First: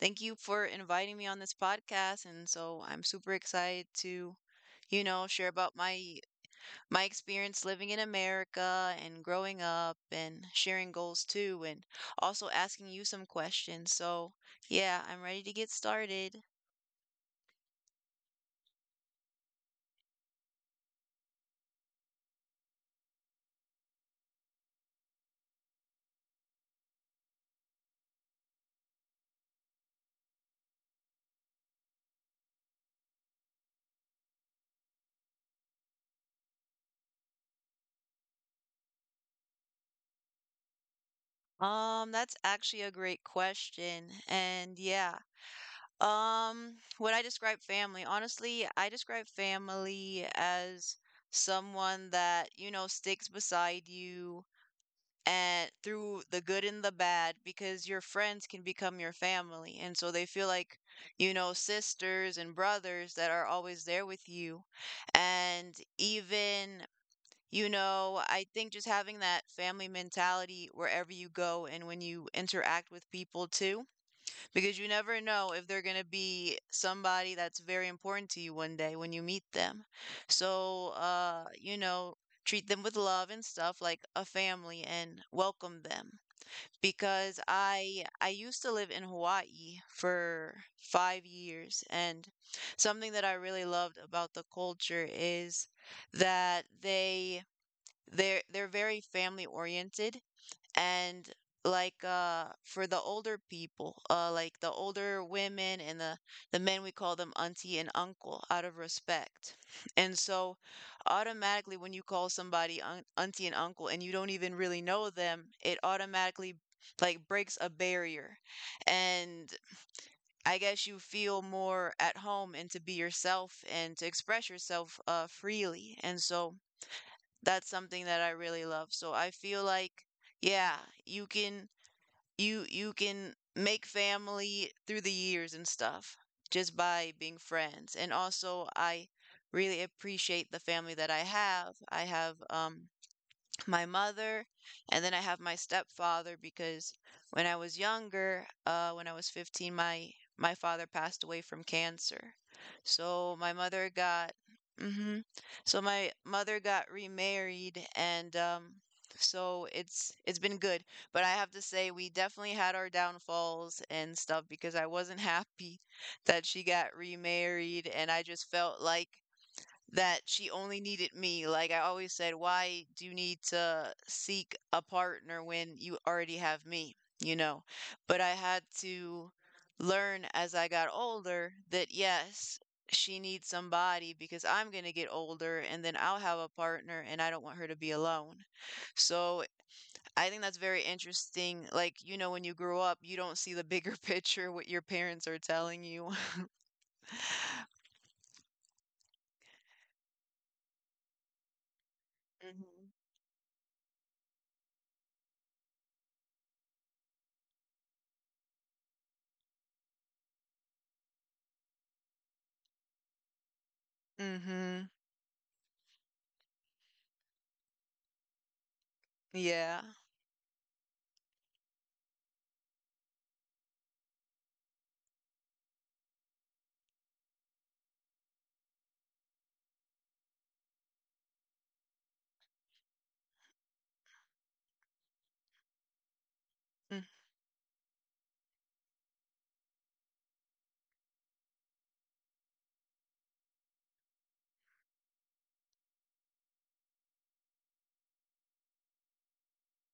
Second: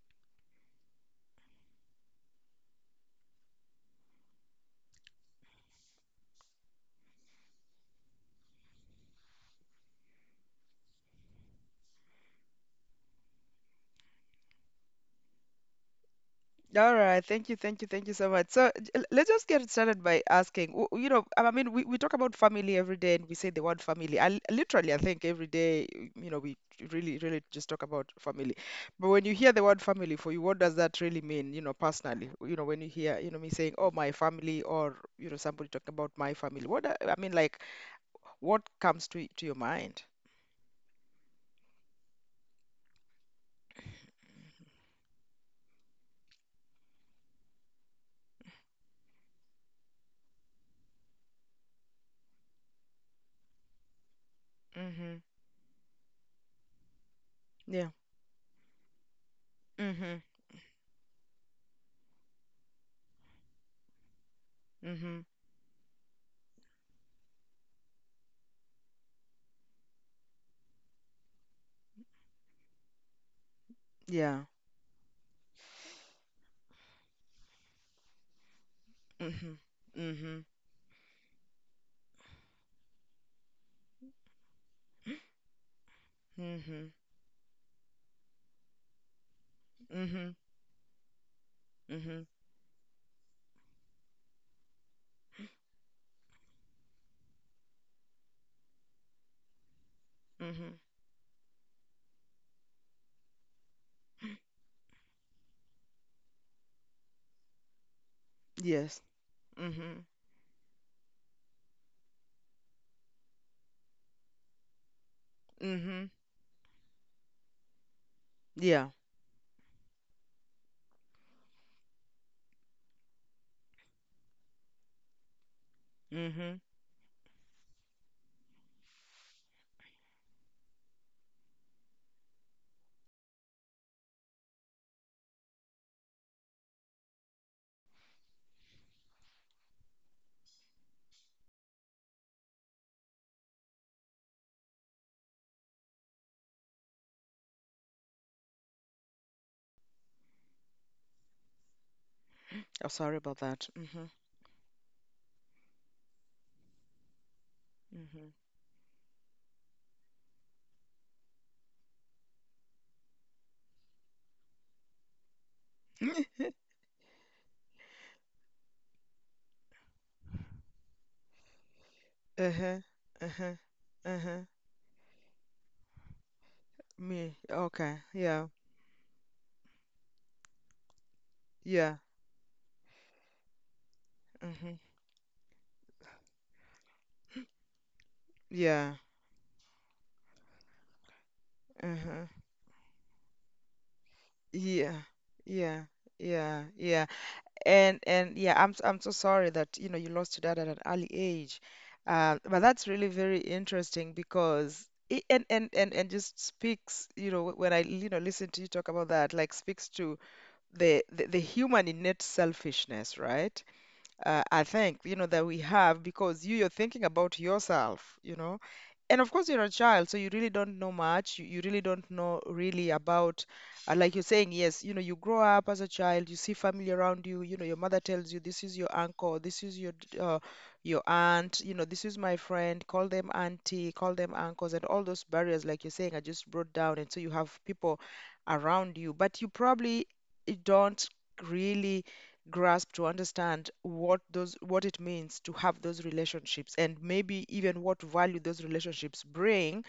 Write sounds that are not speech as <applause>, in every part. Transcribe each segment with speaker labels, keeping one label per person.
Speaker 1: Thank you for inviting me on this podcast, and so I'm super excited to, you know, share about my experience living in America and growing up and sharing goals too, and also asking you some questions. So, yeah, I'm ready to get started.
Speaker 2: All right. Thank you. Thank you. Thank you so much. So let's just get started by asking. You know, I mean, we talk about family every day and we say the word family. I literally, I think every day, you know, we really, really just talk about family. But when you hear the word family for you, what does that really mean, you know, personally? You know, when you hear, you know, me saying, oh, my family, or, you know, somebody talking about my family, what, I mean, like, what comes to your mind?
Speaker 1: That's actually a great question, and yeah, Um, when I describe family, honestly, I describe family as someone that, you know, sticks beside you
Speaker 2: Mm-hmm.
Speaker 1: and through the good and the bad because
Speaker 2: Yeah.
Speaker 1: your friends can become your family. And so they
Speaker 2: Mm-hmm.
Speaker 1: feel like, you know, sisters and brothers that are always there with you.
Speaker 2: Mm-hmm.
Speaker 1: And even, you know, I think just having that family mentality wherever you go and when you interact with people too
Speaker 2: Yeah.
Speaker 1: because you never know if they're going to be somebody that's very important to you one day when you meet
Speaker 2: Mm-hmm.
Speaker 1: them.
Speaker 2: Mm-hmm.
Speaker 1: So, you know, treat them with love and stuff like a family and welcome them.
Speaker 2: Mm-hmm.
Speaker 1: Because I used to live in Hawaii
Speaker 2: Mm-hmm.
Speaker 1: for 5 years, and
Speaker 2: Mm-hmm.
Speaker 1: something that I really loved about the culture is that they're very family oriented,
Speaker 2: Mm-hmm.
Speaker 1: and like for the older people, like the older women and the men, we call them auntie and uncle out of
Speaker 2: Yes.
Speaker 1: respect.
Speaker 2: Mm-hmm.
Speaker 1: And so automatically when you call somebody auntie and uncle and you don't even really know them, it
Speaker 2: Mm-hmm.
Speaker 1: automatically like breaks a barrier,
Speaker 2: Yeah.
Speaker 1: and I guess you feel more at home and to be yourself and to express yourself freely. And so
Speaker 2: Mm-hmm.
Speaker 1: that's something that I really love. So I feel like, yeah, you can, you can make family through the years and stuff just by being friends. And also, I really appreciate the family that I have. I have my mother, and then I have my stepfather because when I was younger, when I was 15, my father passed away from cancer.
Speaker 2: I'm sorry
Speaker 1: So
Speaker 2: about
Speaker 1: my
Speaker 2: that.
Speaker 1: mother
Speaker 2: Mm-hmm.
Speaker 1: got hmm so my mother got remarried, and so it's been good, but I have to say we definitely had our downfalls and stuff because I wasn't <laughs> happy that
Speaker 2: Mm-hmm.
Speaker 1: she
Speaker 2: <laughs>
Speaker 1: got remarried, and I just felt like that she only needed me. Like I always said, why
Speaker 2: Uh-huh.
Speaker 1: do you need
Speaker 2: Uh-huh.
Speaker 1: to
Speaker 2: Uh-huh.
Speaker 1: seek a partner when you already have me, you
Speaker 2: Me.
Speaker 1: know?
Speaker 2: Okay.
Speaker 1: But I
Speaker 2: Yeah.
Speaker 1: had to learn as I got older that
Speaker 2: Yeah.
Speaker 1: yes, she needs somebody because I'm
Speaker 2: Mm-hmm.
Speaker 1: going to get older and then I'll have a partner and I don't want her to be alone.
Speaker 2: Yeah.
Speaker 1: So I think that's very interesting. Like, you
Speaker 2: Uh-huh.
Speaker 1: know, when you grow up, you don't see the bigger <laughs> picture, what your
Speaker 2: Yeah.
Speaker 1: parents are telling
Speaker 2: Yeah.
Speaker 1: you.
Speaker 2: Yeah. Yeah.
Speaker 1: <laughs>
Speaker 2: And yeah, I'm so sorry that, you know, you lost your dad at an early age. But that's
Speaker 1: hmm
Speaker 2: really very interesting because it, and just speaks, you know, when I, you know, listen to you talk about that, like speaks to the human innate selfishness, right? I
Speaker 1: hmm
Speaker 2: think you know that we have because you're thinking about yourself, you know, and of course you're a
Speaker 1: Yeah.
Speaker 2: child, so you really don't know much, you really don't know really about, like you're saying, yes, you know, you grow up as a child, you see family around you, you know your mother tells you this is your uncle, this is your your aunt, you know, this is my friend, call them auntie, call them uncles, and all those barriers, like you're saying, are just brought down. And so you have people around you, but you probably don't really grasp to understand what those, what it means to have those relationships, and maybe even what value those relationships bring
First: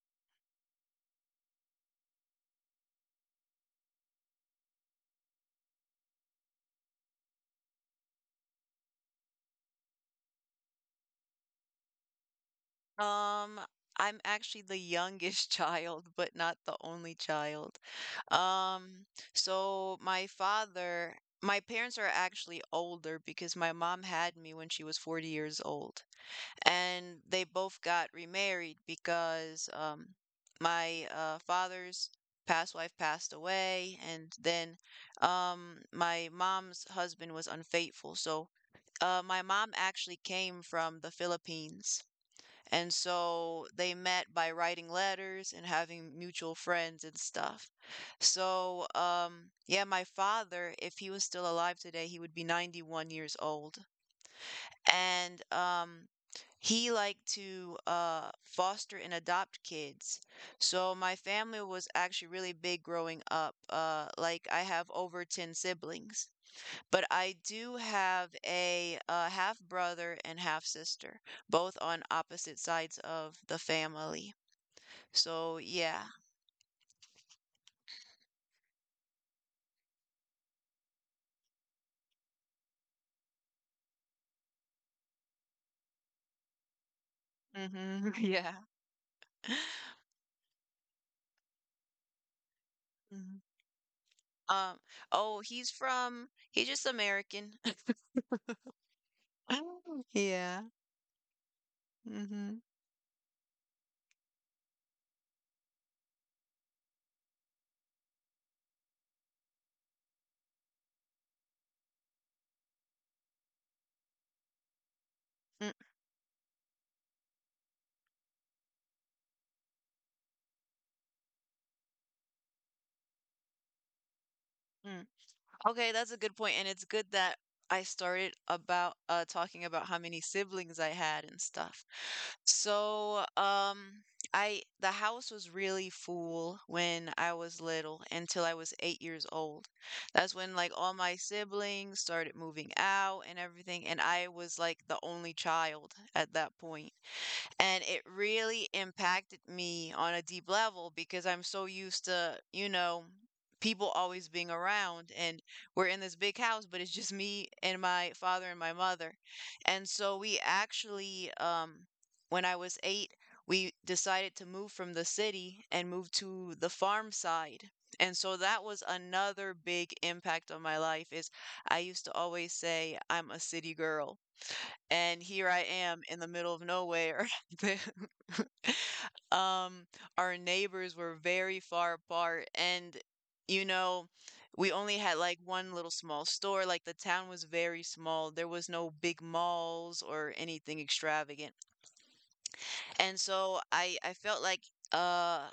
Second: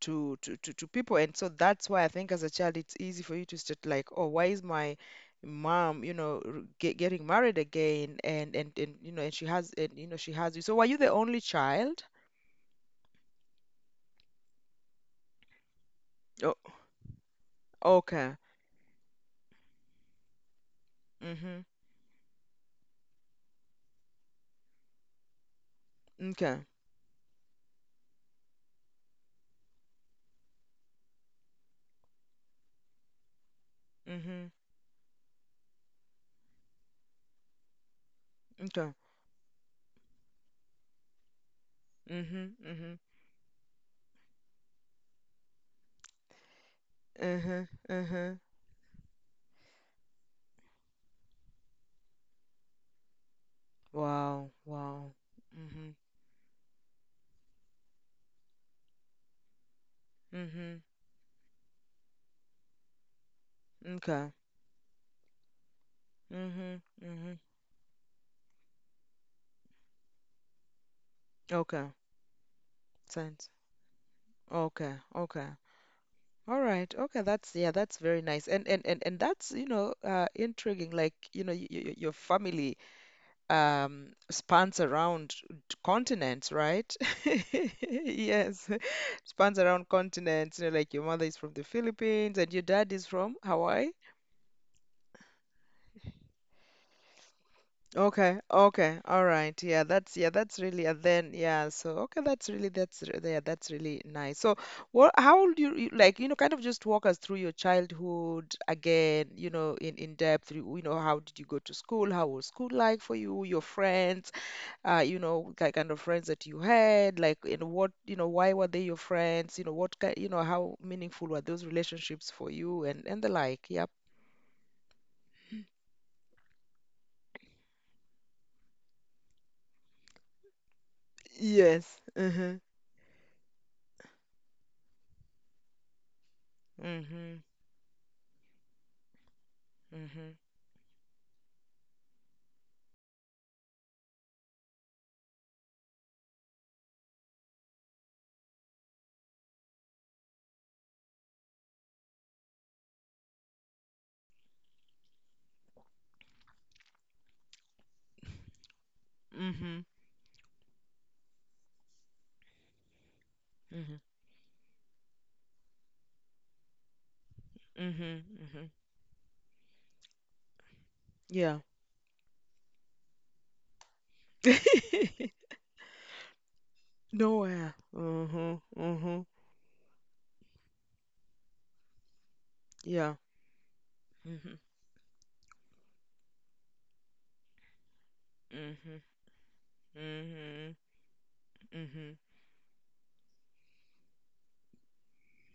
Speaker 2: to people. And so that's why I think as a child it's easy for you to start like, oh, why is my mom, you know, getting married again? And you know, and she has, and you know, she has you. So were you the only child?
Speaker 1: Um, I'm actually the youngest <laughs> child, but not
Speaker 2: Oh.
Speaker 1: the only child.
Speaker 2: Okay.
Speaker 1: Um, so my father,
Speaker 2: Mm-hmm.
Speaker 1: my parents are actually older because my mom had me when she was 40 years old,
Speaker 2: Okay.
Speaker 1: and they both got remarried because my father's past wife passed away, and
Speaker 2: Mm-hmm.
Speaker 1: then my mom's husband was unfaithful. So,
Speaker 2: Okay.
Speaker 1: my mom actually came from the Philippines,
Speaker 2: Mm-hmm.
Speaker 1: and so they met by writing letters and having mutual friends and
Speaker 2: Mm-hmm. Uh-huh.
Speaker 1: stuff.
Speaker 2: Uh-huh.
Speaker 1: So, yeah, my father, if he was still alive today, he would be 91 years old.
Speaker 2: Wow. Wow.
Speaker 1: And
Speaker 2: Mm-hmm.
Speaker 1: he liked to foster and adopt kids.
Speaker 2: Mm-hmm.
Speaker 1: So my family was actually really big growing up.
Speaker 2: Okay.
Speaker 1: Like I have over 10 siblings.
Speaker 2: Mhm.
Speaker 1: But I
Speaker 2: Mhm.
Speaker 1: do have a, half brother and half sister, both
Speaker 2: Okay.
Speaker 1: on opposite sides of
Speaker 2: Sense.
Speaker 1: the family.
Speaker 2: Okay. Okay.
Speaker 1: So yeah.
Speaker 2: All right. Okay. That's, yeah, that's very nice. And that's, you know, intriguing. Like, you know, y y your family spans around continents, right? <laughs>
Speaker 1: <laughs> Yeah.
Speaker 2: Yes, <laughs> spans around continents. You know, like your mother is from the Philippines and your dad is from
Speaker 1: Mhm.
Speaker 2: Hawaii.
Speaker 1: Um, oh, he's from, he's just American. <laughs>
Speaker 2: Okay,
Speaker 1: <laughs>
Speaker 2: okay, all right. Yeah, that's, yeah,
Speaker 1: Yeah.
Speaker 2: that's really, and then yeah, so okay, that's
Speaker 1: Mm-hmm.
Speaker 2: really, that's yeah, that's really nice. So, what, how old like, you know, kind of just walk us through your childhood again, you know, in depth. You know, how did you go to school? How was school like for you? Your friends, you know, kind of friends that you had, like, and what, you know, why were they your friends? You know, what kind, you know, how meaningful were those relationships for you and the like. Yep.
Speaker 1: Okay, that's a good point, and it's good that I started about talking about how many siblings I had and stuff.
Speaker 2: Yes. Mm-hmm.
Speaker 1: So, I the house was really full when I
Speaker 2: Mm-hmm.
Speaker 1: was little until I was 8 years old. That's
Speaker 2: Mm-hmm.
Speaker 1: when like all my siblings started moving out and everything, and I was like the only child at that point. And it really impacted me on a deep level because I'm so used to, you know, people always being around, and we're in this big house, but it's just me and my father and my mother.
Speaker 2: Mm-hmm.
Speaker 1: And so we actually, when I was eight, we
Speaker 2: Mhm.
Speaker 1: decided to move from the city and move to the farm side. And
Speaker 2: Mhm.
Speaker 1: so that
Speaker 2: Mhm.
Speaker 1: was another big impact on my life is
Speaker 2: Yeah.
Speaker 1: I used to always say I'm a city girl and here
Speaker 2: <laughs>
Speaker 1: I am in the middle of nowhere. <laughs>
Speaker 2: Nowhere.
Speaker 1: The-
Speaker 2: Mhm.
Speaker 1: <laughs>
Speaker 2: Mhm.
Speaker 1: um, our neighbors were very far apart, and
Speaker 2: Yeah.
Speaker 1: you know,
Speaker 2: Mhm.
Speaker 1: we only had like one little small store. Like the town was very small. There was no
Speaker 2: Mhm.
Speaker 1: big malls or
Speaker 2: Mhm.
Speaker 1: anything extravagant.
Speaker 2: Mhm.
Speaker 1: And so I felt like uh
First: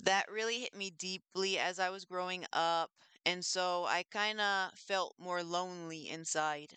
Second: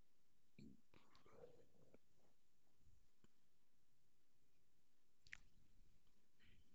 Speaker 1: that really hit me deeply as I was growing up. And so I kind of felt more lonely inside.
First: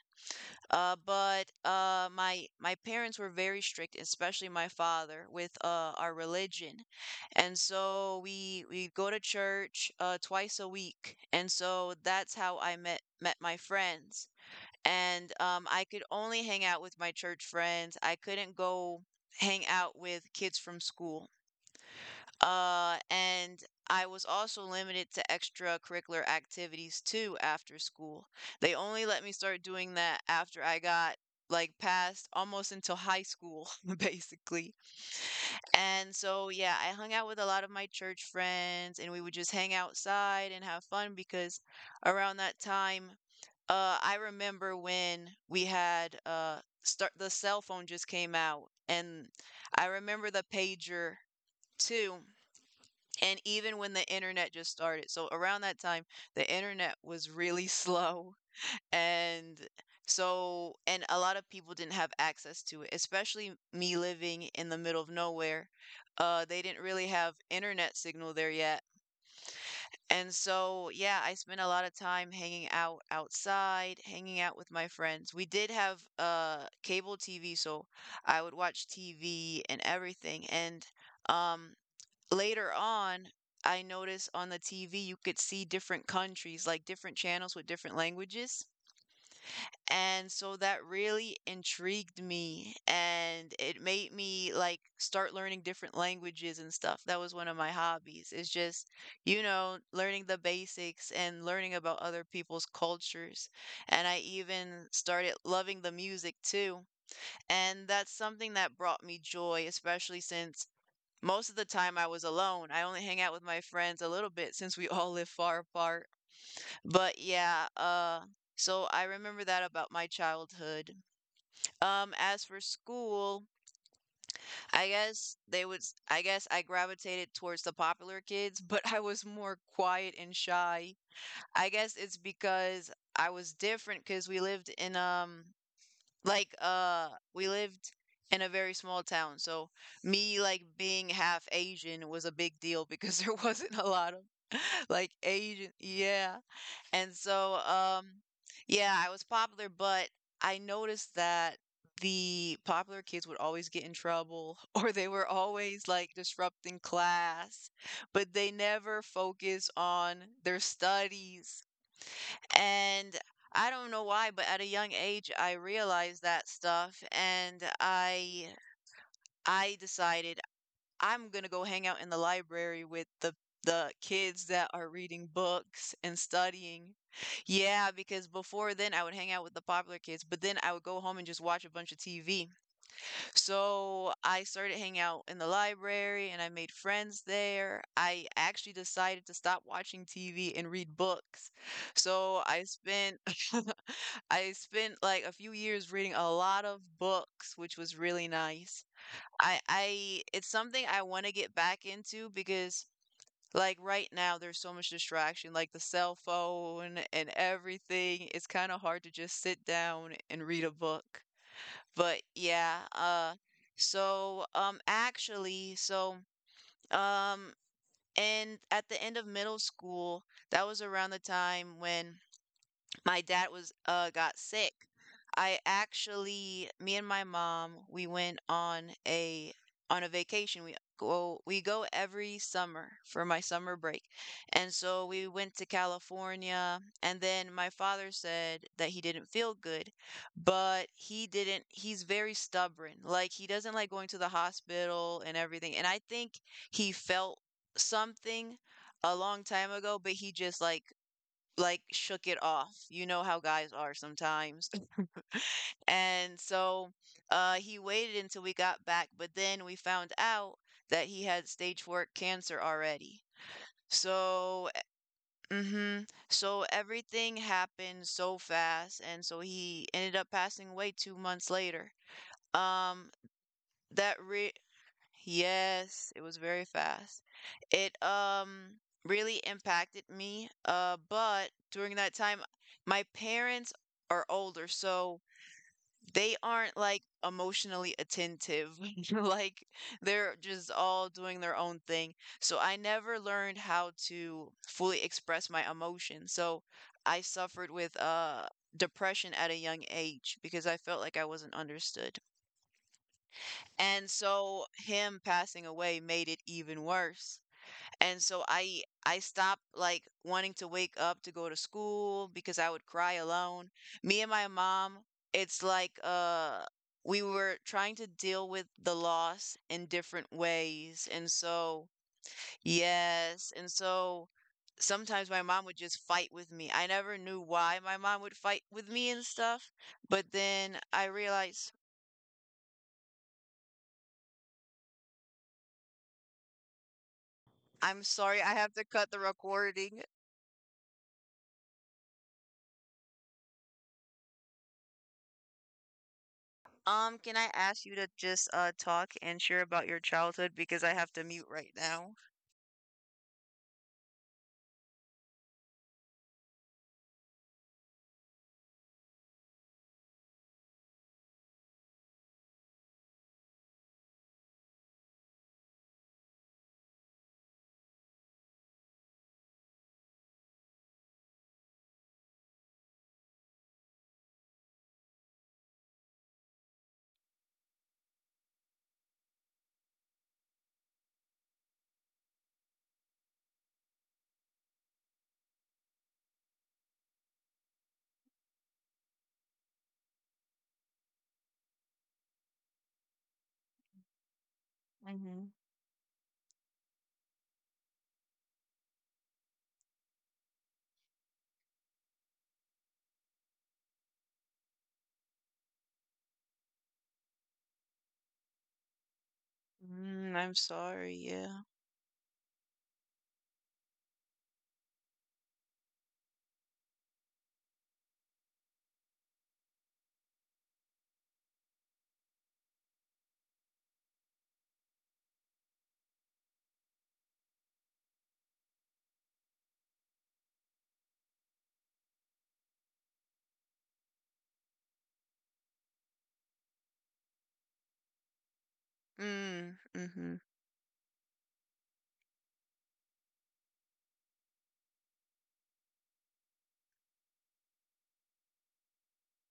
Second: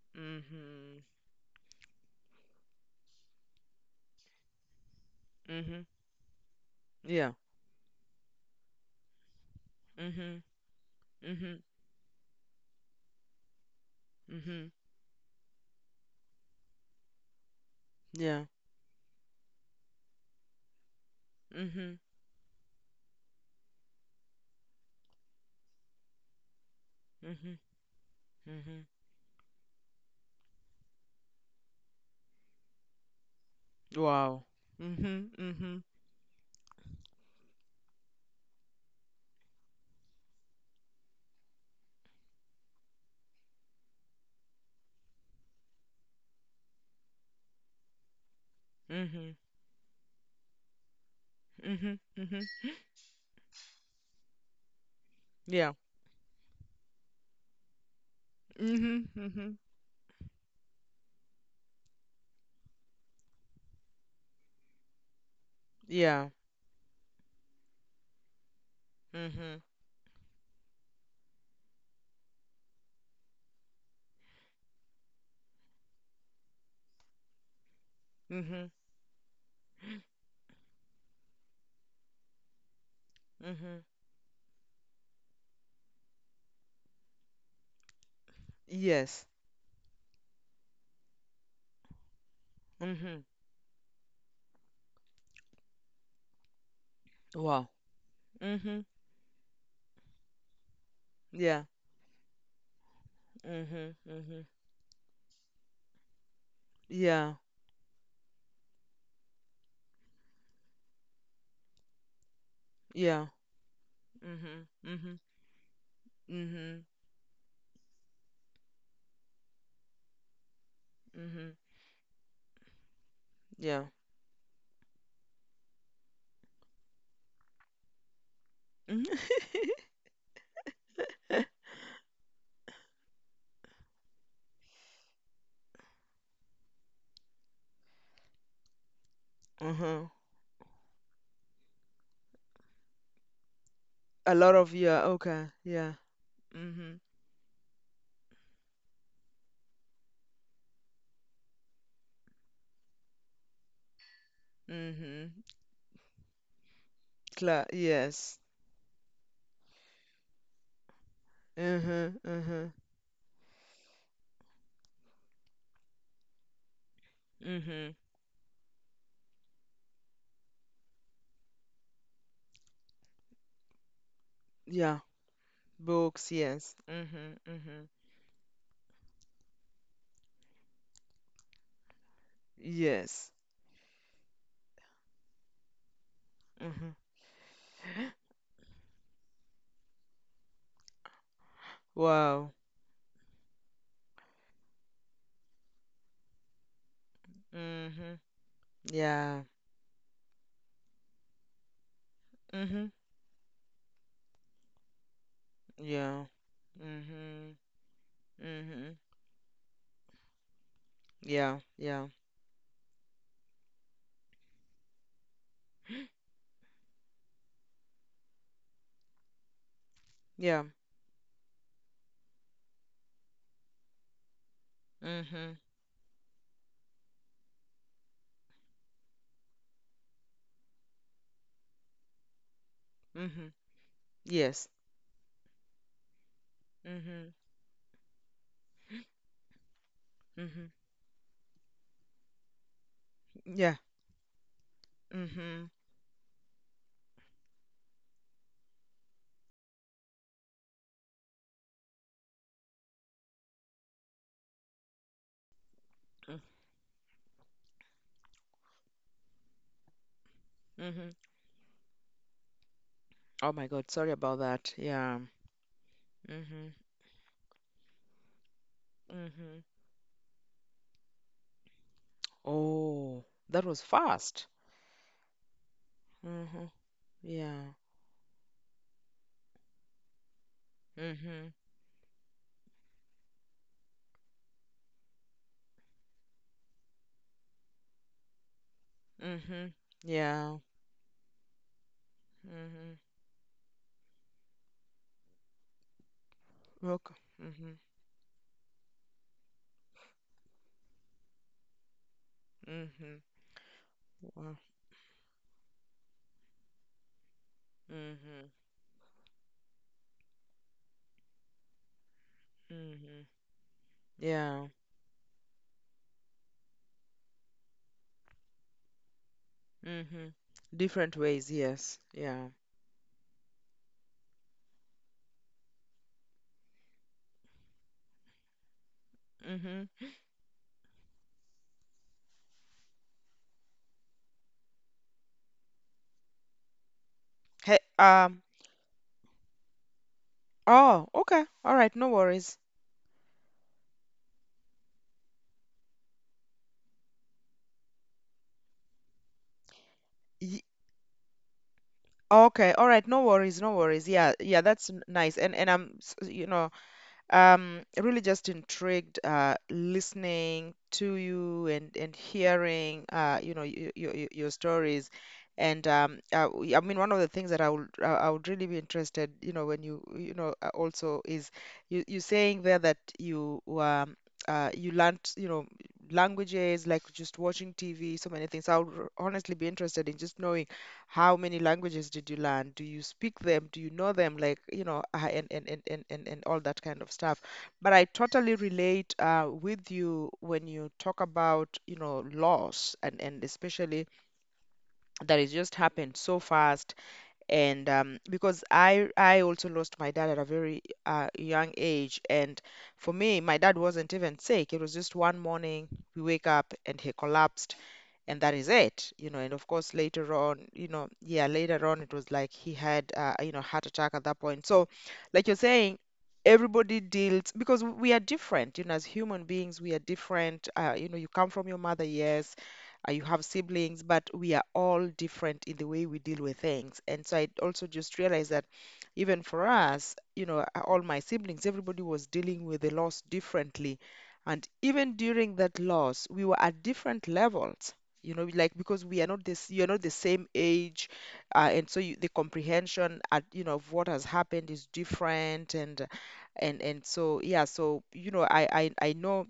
Speaker 1: Uh,
Speaker 2: Mhm.
Speaker 1: but uh, my parents were very strict, especially my father, with
Speaker 2: Mhm.
Speaker 1: our religion,
Speaker 2: Yeah.
Speaker 1: and so we go to church
Speaker 2: Mhm.
Speaker 1: twice a week, and
Speaker 2: Mhm.
Speaker 1: so that's how I met my friends.
Speaker 2: Mhm.
Speaker 1: And I could only hang out with my church friends. I
Speaker 2: Yeah.
Speaker 1: couldn't go hang out with kids from school.
Speaker 2: Mhm.
Speaker 1: And I was also limited to extracurricular activities too
Speaker 2: Mhm.
Speaker 1: after school. They
Speaker 2: Mhm.
Speaker 1: only let me start doing that after I got like past almost until high school, <laughs>
Speaker 2: Wow.
Speaker 1: basically.
Speaker 2: Mhm. Mhm.
Speaker 1: And so, yeah, I hung out with a lot of my church friends and we would just hang outside and have fun because around that time, I remember when we had start the cell phone just came out, and
Speaker 2: Mhm.
Speaker 1: I remember the pager
Speaker 2: Mhm.
Speaker 1: too
Speaker 2: Mhm.
Speaker 1: and even when the internet just started. So around
Speaker 2: Yeah.
Speaker 1: that time, the internet was really <laughs> slow.
Speaker 2: Mhm. Mhm.
Speaker 1: And so, and a lot of people didn't have access to it, especially me living in the middle of nowhere.
Speaker 2: Yeah.
Speaker 1: They didn't really have internet signal there yet.
Speaker 2: Mhm.
Speaker 1: And so, yeah, I spent a lot of time hanging out outside, hanging out with my friends. We did have cable TV, so I would
Speaker 2: Mhm.
Speaker 1: watch TV and everything. And um later on, I
Speaker 2: Mhm.
Speaker 1: noticed on the TV you could see different countries, like different channels with different languages.
Speaker 2: Yes.
Speaker 1: And so that really intrigued me
Speaker 2: Mhm.
Speaker 1: and it made me like start learning different languages and stuff. That was one of
Speaker 2: Wow.
Speaker 1: my hobbies. It's
Speaker 2: Mhm.
Speaker 1: just, you know, learning the basics and
Speaker 2: Yeah.
Speaker 1: learning about other people's cultures.
Speaker 2: Mhm.
Speaker 1: And I
Speaker 2: Mhm.
Speaker 1: even started loving the music too.
Speaker 2: Yeah.
Speaker 1: And that's something that brought me joy, especially since most of the time I was alone. I only hang
Speaker 2: Yeah.
Speaker 1: out with my friends a little bit
Speaker 2: Mhm.
Speaker 1: since we <laughs> all
Speaker 2: Mhm.
Speaker 1: live far apart.
Speaker 2: Mhm.
Speaker 1: But yeah, so I remember that about my childhood.
Speaker 2: Mhm.
Speaker 1: As for school,
Speaker 2: Yeah.
Speaker 1: I guess they would I guess I gravitated towards the popular kids, <laughs> but I
Speaker 2: Mhm.
Speaker 1: was more
Speaker 2: <laughs>
Speaker 1: quiet and shy. I guess it's because I was different because we lived in like, we lived in a very small town, so
Speaker 2: Uh-huh.
Speaker 1: me like being half Asian was a big deal because <laughs> there wasn't a lot of
Speaker 2: A lot of,
Speaker 1: <laughs>
Speaker 2: yeah,
Speaker 1: like
Speaker 2: okay.
Speaker 1: Asian,
Speaker 2: Yeah.
Speaker 1: yeah.
Speaker 2: Mhm.
Speaker 1: And so, yeah, I was popular, but I noticed that the popular kids would always get in trouble <laughs> or they were
Speaker 2: Mhm.
Speaker 1: always like disrupting
Speaker 2: Cla
Speaker 1: class, but
Speaker 2: yes.
Speaker 1: they never focus on their studies.
Speaker 2: Mhm. Huh. Uh-huh.
Speaker 1: And I don't know why, but at a young age I realized that stuff and
Speaker 2: Mhm.
Speaker 1: I decided I'm going to go hang out in the library with the kids that are
Speaker 2: Yeah.
Speaker 1: reading books and
Speaker 2: Books, yes.
Speaker 1: studying.
Speaker 2: Mhm. Mhm.
Speaker 1: Yeah, because before then I would hang out with the popular kids, but then I would go home and just watch a bunch of TV.
Speaker 2: Yes.
Speaker 1: So I started hanging out in the library and I made
Speaker 2: Uh-huh.
Speaker 1: friends there. I actually decided to stop watching TV and read books. So
Speaker 2: Wow.
Speaker 1: I spent <laughs> I spent like a few years reading a lot of books, which was
Speaker 2: Mhm.
Speaker 1: really nice.
Speaker 2: Yeah.
Speaker 1: I it's something I want to get back into because
Speaker 2: Mhm.
Speaker 1: like right now there's so much distraction like the cell
Speaker 2: Yeah.
Speaker 1: phone and
Speaker 2: Mhm.
Speaker 1: everything. It's kind of
Speaker 2: Mhm.
Speaker 1: hard to just sit down and read a book.
Speaker 2: Yeah. Yeah.
Speaker 1: But yeah, so actually so um and at the end of middle school,
Speaker 2: Yeah.
Speaker 1: that was around the time when my dad was got sick.
Speaker 2: Mhm.
Speaker 1: I actually, me and my mom, we went on a vacation. We go every summer for my
Speaker 2: Mhm.
Speaker 1: summer break.
Speaker 2: Yes.
Speaker 1: And so we went to California and
Speaker 2: Mhm.
Speaker 1: then my father said that he didn't feel good,
Speaker 2: Mhm.
Speaker 1: but he didn't he's very stubborn. Like he
Speaker 2: Yeah.
Speaker 1: doesn't like going to the hospital and
Speaker 2: Mhm.
Speaker 1: everything. And I think he felt something a long time ago, but he just like shook it off. You know how guys are sometimes. And so he waited until we got back, but then we found out that
Speaker 2: Mm-hmm.
Speaker 1: he had stage four cancer already.
Speaker 2: Oh my God, sorry about
Speaker 1: So,
Speaker 2: that. Yeah.
Speaker 1: e, mm-hmm, so
Speaker 2: Mm-hmm.
Speaker 1: everything happened so fast, and so
Speaker 2: Mm-hmm.
Speaker 1: he ended up passing away 2 months later. Um,
Speaker 2: Oh, that was
Speaker 1: that
Speaker 2: fast.
Speaker 1: re yes, it was very
Speaker 2: Mm-hmm.
Speaker 1: fast.
Speaker 2: Yeah.
Speaker 1: It really impacted me.
Speaker 2: Mm-hmm.
Speaker 1: But during that time, my parents are older, so they aren't, like, emotionally attentive, <laughs>
Speaker 2: Mm-hmm.
Speaker 1: like,
Speaker 2: Yeah.
Speaker 1: they're just all doing their own thing, so
Speaker 2: Mm-hmm.
Speaker 1: I never learned how to fully express my emotions, so
Speaker 2: Okay.
Speaker 1: I
Speaker 2: Mm-hmm.
Speaker 1: suffered with, depression at a young age because I felt like I wasn't understood,
Speaker 2: Mm-hmm.
Speaker 1: and
Speaker 2: Wow.
Speaker 1: so him passing away made it even worse, and
Speaker 2: Mm-hmm.
Speaker 1: so I stopped like wanting to wake up to go to school because I would
Speaker 2: Mm-hmm.
Speaker 1: cry alone. Me and my
Speaker 2: Yeah.
Speaker 1: mom, it's like we were trying to deal with the loss in
Speaker 2: Mm-hmm.
Speaker 1: different
Speaker 2: Different
Speaker 1: ways, and
Speaker 2: ways,
Speaker 1: so
Speaker 2: yes. Yeah.
Speaker 1: yes, and so sometimes my mom would just fight with me. I never knew why my mom would fight with me and stuff,
Speaker 2: Mm-hmm.
Speaker 1: but then I realized
Speaker 2: Hey,
Speaker 1: I'm sorry, I have to cut the recording.
Speaker 2: oh, okay. All right, no worries.
Speaker 1: Can I ask you to just talk and share about your childhood
Speaker 2: Ye-
Speaker 1: because I have to mute right now?
Speaker 2: okay, all right, no worries, no worries. Yeah, yeah, that's nice. And I'm, you know, um, really just intrigued, listening to you and hearing, you know, your stories. And I mean, one of the things that I would, I would really be interested, you know, when you know, also, is you you saying there that you you learned, you know, languages like just watching TV, so many things. I would honestly be interested in just knowing how many languages did you learn? Do you speak them? Do you know them? Like, you know, and all that kind of stuff. But I totally relate, with you when you talk about, you know, loss, and especially that
Speaker 1: Mm-hmm.
Speaker 2: it just happened so fast. And because I also lost my dad at a very young age. And for me, my dad wasn't even sick. It was just one morning we wake up and he collapsed, and that is it, you know. And of course later
Speaker 1: Mm, I'm
Speaker 2: on, you know,
Speaker 1: sorry.
Speaker 2: yeah,
Speaker 1: Yeah.
Speaker 2: later on it was like he had, you know, heart attack at that point. So like you're saying, everybody deals because we are different, you know. As human beings we are different, you know, you come from your mother, yes, you have siblings, but we are all different in the way we deal with things. And so I also just realized that even for us, you know, all my siblings, everybody was dealing with the loss differently, and even during that loss we were at different levels, you know, like, because we are not this,
Speaker 1: Mm,
Speaker 2: you're not the
Speaker 1: mm-hmm.
Speaker 2: same age, and so you, the comprehension at, you know, of what has happened is different. And so, yeah, so you know, I know